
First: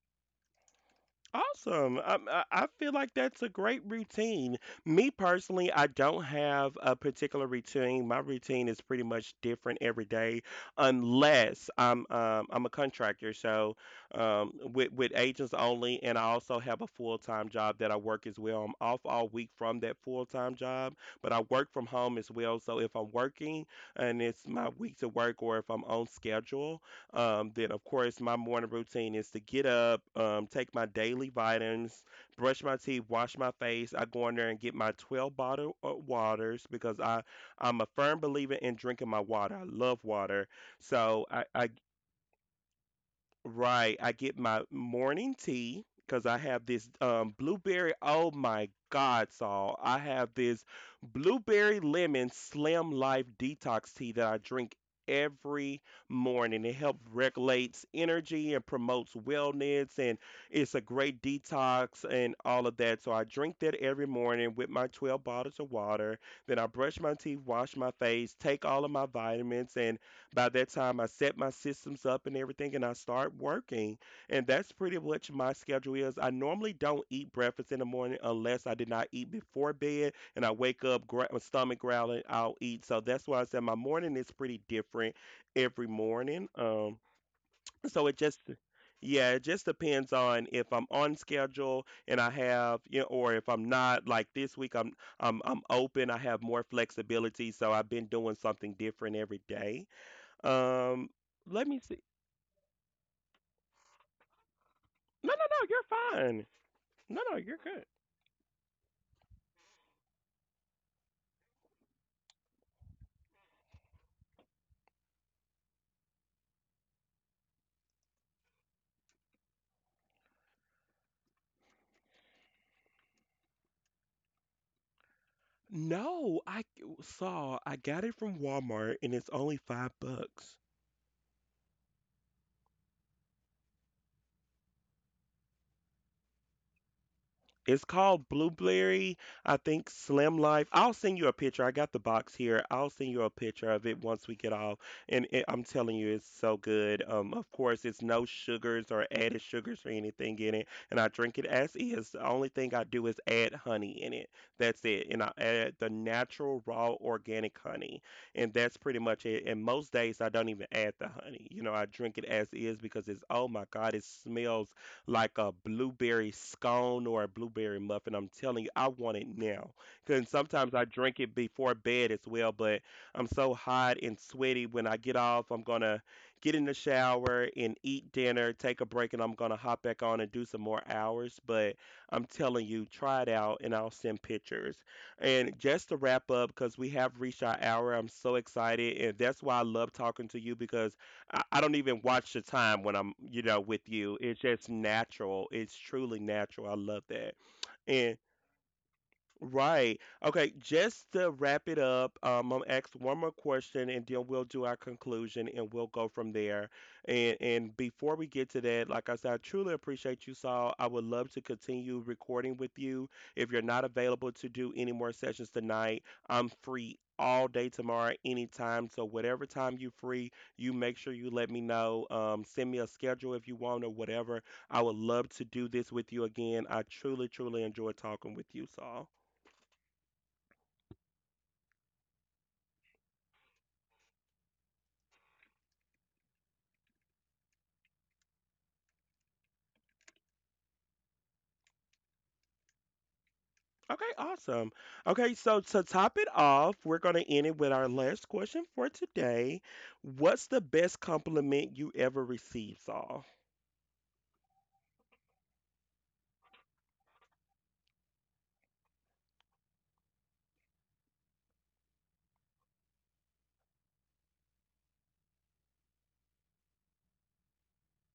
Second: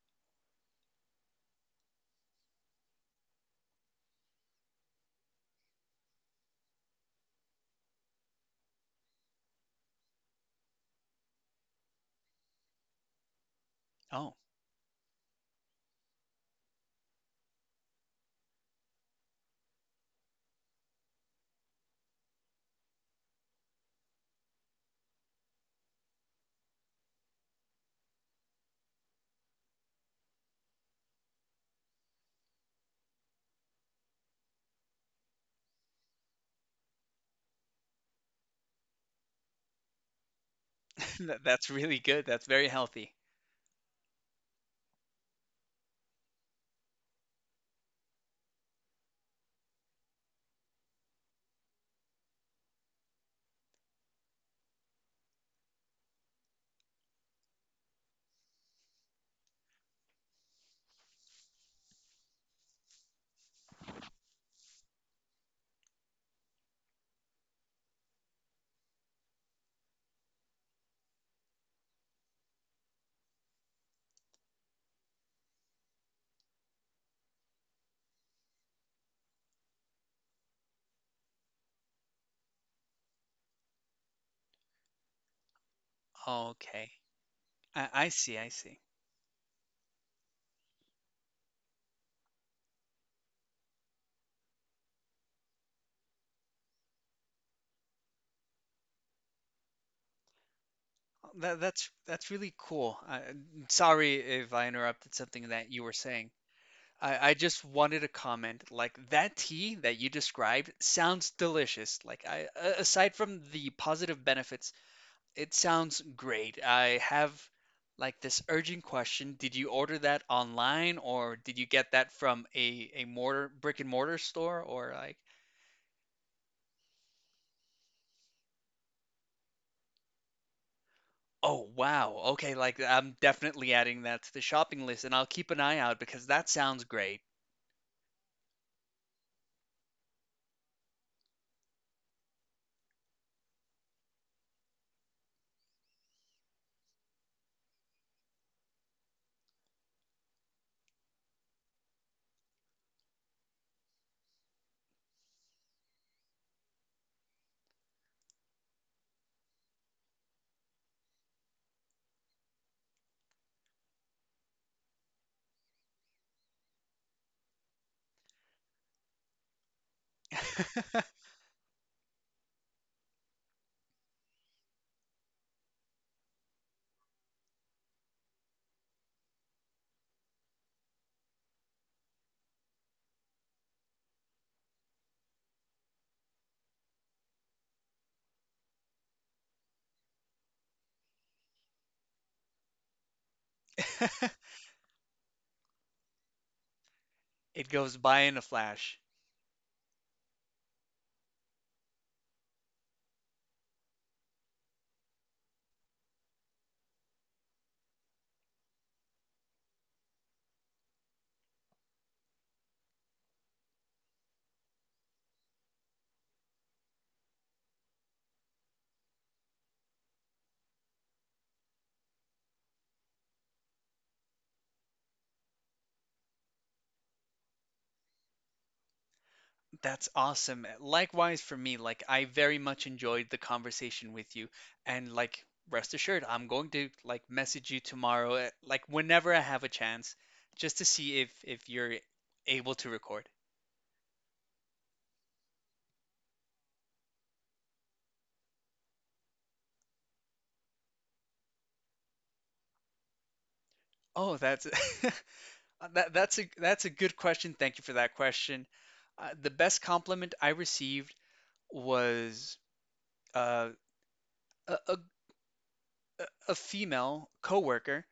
[SPEAKER 1] Awesome. Um, I, I feel like that's a great routine. Me personally, I don't have a particular routine. My routine is pretty much different every day, unless I'm um, I'm a contractor, so
[SPEAKER 2] Oh,
[SPEAKER 1] um, with with agents only, and I also have a full time job that I work as well. I'm off all week from that full time job, but I work from home as well. So if I'm working and it's my week to work, or if I'm on schedule. Um, then, of course, my morning routine is to get up, um, take my daily vitamins, brush my teeth, wash my face. I go in there and get my twelve bottle of waters because I, I'm a firm believer in drinking my water. I love water. So
[SPEAKER 2] that-
[SPEAKER 1] I,
[SPEAKER 2] that's
[SPEAKER 1] I
[SPEAKER 2] really good. That's very healthy.
[SPEAKER 1] Right. I get my morning tea because I have this um, blueberry. Oh my God, Saul. I have this blueberry lemon slim life detox tea that I drink every morning. It helps regulates energy and promotes wellness and it's a great detox and all of that. So I drink that every morning with my twelve bottles of water. Then I brush my teeth, wash my face, take all of my vitamins and by that time, I set my systems up and everything, and I start working. And that's pretty much my schedule is. I normally don't eat breakfast in the morning unless I did not eat before bed, and I wake up gra- my stomach growling. I'll eat. So that's why I said my morning is pretty different every morning.
[SPEAKER 2] Okay,
[SPEAKER 1] Um,
[SPEAKER 2] I,
[SPEAKER 1] so
[SPEAKER 2] I
[SPEAKER 1] it just
[SPEAKER 2] see. I see.
[SPEAKER 1] Yeah, it just depends on if I'm on schedule and I have, you know, or if I'm not. Like this week, I'm I'm I'm open. I have more flexibility, so I've been doing something different every day. Um,
[SPEAKER 2] That,
[SPEAKER 1] Let me
[SPEAKER 2] that's
[SPEAKER 1] see.
[SPEAKER 2] that's really cool. I, sorry if I interrupted
[SPEAKER 1] No, no,
[SPEAKER 2] something
[SPEAKER 1] no,
[SPEAKER 2] that
[SPEAKER 1] you're
[SPEAKER 2] you were saying.
[SPEAKER 1] fine. No,
[SPEAKER 2] I,
[SPEAKER 1] no,
[SPEAKER 2] I
[SPEAKER 1] you're
[SPEAKER 2] just
[SPEAKER 1] good.
[SPEAKER 2] wanted to comment. Like that tea that you described sounds delicious. Like I, a- aside from the positive benefits it sounds great. I have like this urgent question. Did you order that online or did you get that from a a mortar brick and mortar store or like
[SPEAKER 1] No, I g- saw I got it from Walmart and it's only five bucks.
[SPEAKER 2] oh wow. Okay, like I'm definitely adding that to the shopping list and I'll keep an eye out because that sounds great.
[SPEAKER 1] It's called Blueberry, I think Slim Life. I'll send you a picture. I got the box here. I'll send you a picture of it once we get off. And it, I'm telling you, it's so good. Um, of course, it's no sugars or added sugars or anything in it. And I drink it as is. The only thing I do is add honey in it. That's it. And I add the natural, raw, organic honey. And that's pretty much it. And most days, I don't even add the honey. You know, I drink it as is because it's, oh my God, it smells like a blueberry scone or a blueberry muffin. I'm telling you, I want it now. And sometimes I drink it before bed as well, but I'm so hot and sweaty when I get off. I'm going to get in the shower and eat dinner, take a break, and I'm going to hop back on and do some more hours. But I'm telling you, try it out and I'll send pictures. And just to wrap up, because we have reached our hour, I'm so excited. And that's why I love talking to you because I, I don't even watch the time when I'm, you know, with you. It's just natural. It's truly natural. I love that.
[SPEAKER 2] It goes
[SPEAKER 1] And
[SPEAKER 2] by in a flash.
[SPEAKER 1] right. Okay. Just to wrap it up, um, I'm ask one more question, and then we'll do our conclusion, and we'll go from there. And and before we get to that, like I said, I truly appreciate you, Saul. I would love to continue recording with you. If you're not available to do any more sessions tonight, I'm free all day tomorrow, anytime. So whatever time you're free, you make sure you let me know. Um, send me a schedule if you want or whatever. I would love to do this with you again. I truly, truly enjoy talking with you, Saul.
[SPEAKER 2] That's awesome. Likewise for me, like I very much enjoyed the conversation with you and like rest assured I'm going to like message you tomorrow eh, like whenever I have a chance just to see if if you're able to record.
[SPEAKER 1] Okay, awesome. Okay, so to top it off, we're going to end it with our last question for today. What's the best compliment you ever received, Saul?
[SPEAKER 2] Oh, that's uh, that that's a that's a good question. Thank you for that question. Uh, the best compliment I received was uh, a, a a female coworker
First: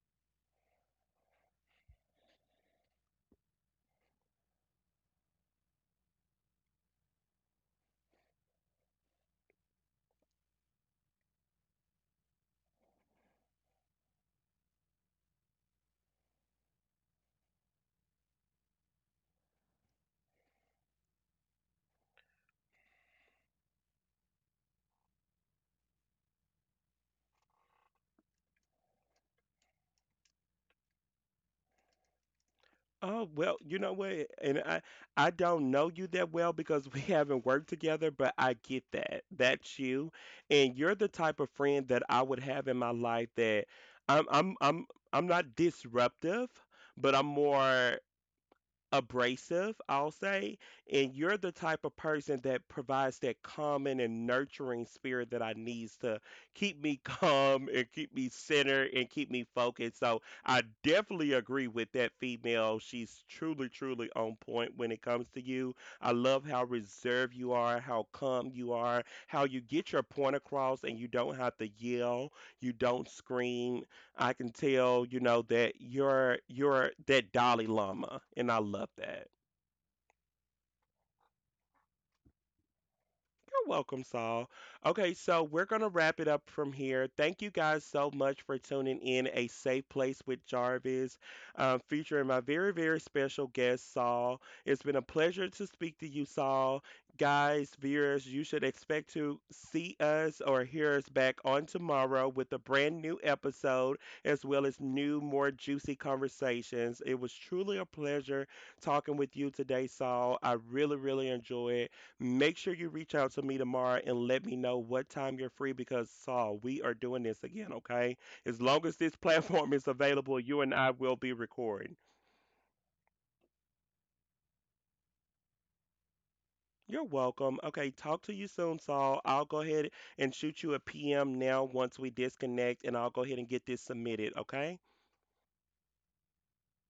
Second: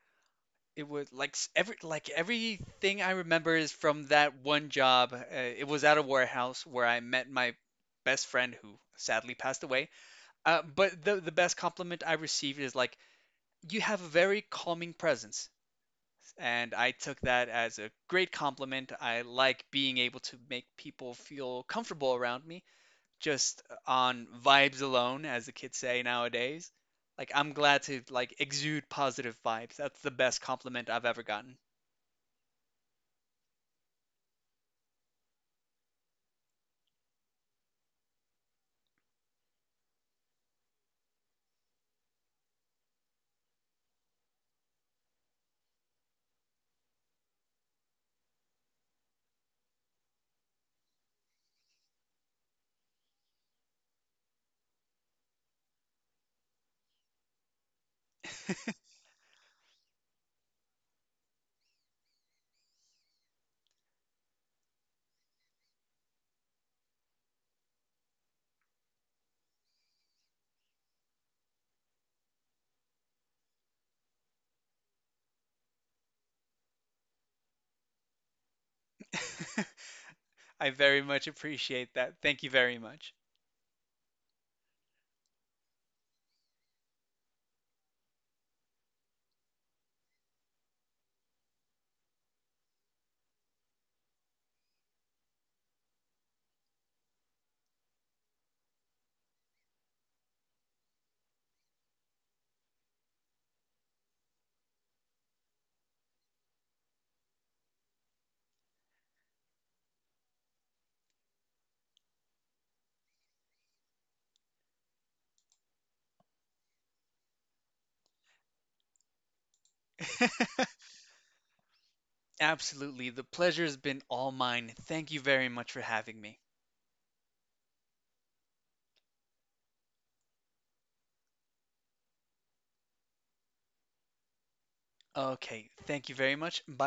[SPEAKER 2] it was like s- every like everything I remember is from that one job. Uh, it was at a warehouse where I met my best friend who sadly passed away. Uh, but the the best compliment I received is like you have a very calming presence, and I took that as a great compliment. I like being able to make people feel comfortable around me just on vibes alone, as the kids say nowadays. Like I'm glad to like exude positive vibes. That's the best compliment I've ever gotten.
[SPEAKER 1] Oh, well, you know what? And I I don't know you that well because we haven't worked together, but I get that. That's you. And you're the type of friend that I would have in my life that I'm I'm I'm I'm not disruptive, but I'm more abrasive, I'll say, and you're the type of person that provides that calming and nurturing spirit that I needs to keep me calm and keep me centered and keep me focused. So I definitely agree with that female. She's truly, truly on point when it comes to you. I love how reserved you are, how calm you are, how you get your point across and you don't have to yell, you don't scream, I can tell, you know, that you're you're that Dalai Lama, and I love that.
[SPEAKER 2] I very much appreciate that. Thank you very much.
[SPEAKER 1] You're welcome, Saul. Okay, so we're going to wrap it up from here. Thank you guys so much for tuning in A Safe Place with Jarvis, um, featuring my very, very special guest, Saul. It's been a pleasure to speak to you, Saul. Guys, viewers, you should expect to see us or hear us back on tomorrow with a brand new episode as well as new, more juicy conversations. It was truly a pleasure talking with you today, Saul. I really, really enjoyed. Make sure you reach out to me tomorrow and let me know what time you're free because, Saul, we are doing this again, okay? As long as this platform is available, you and I will be recording.
[SPEAKER 2] Absolutely. The pleasure's been all mine. Thank you very much for having me.
[SPEAKER 1] You're welcome. Okay, talk to you soon, Saul. I'll go ahead and shoot you a P M now once we disconnect, and I'll go ahead and get this submitted, okay?
[SPEAKER 2] Okay. Thank you very much. Bye.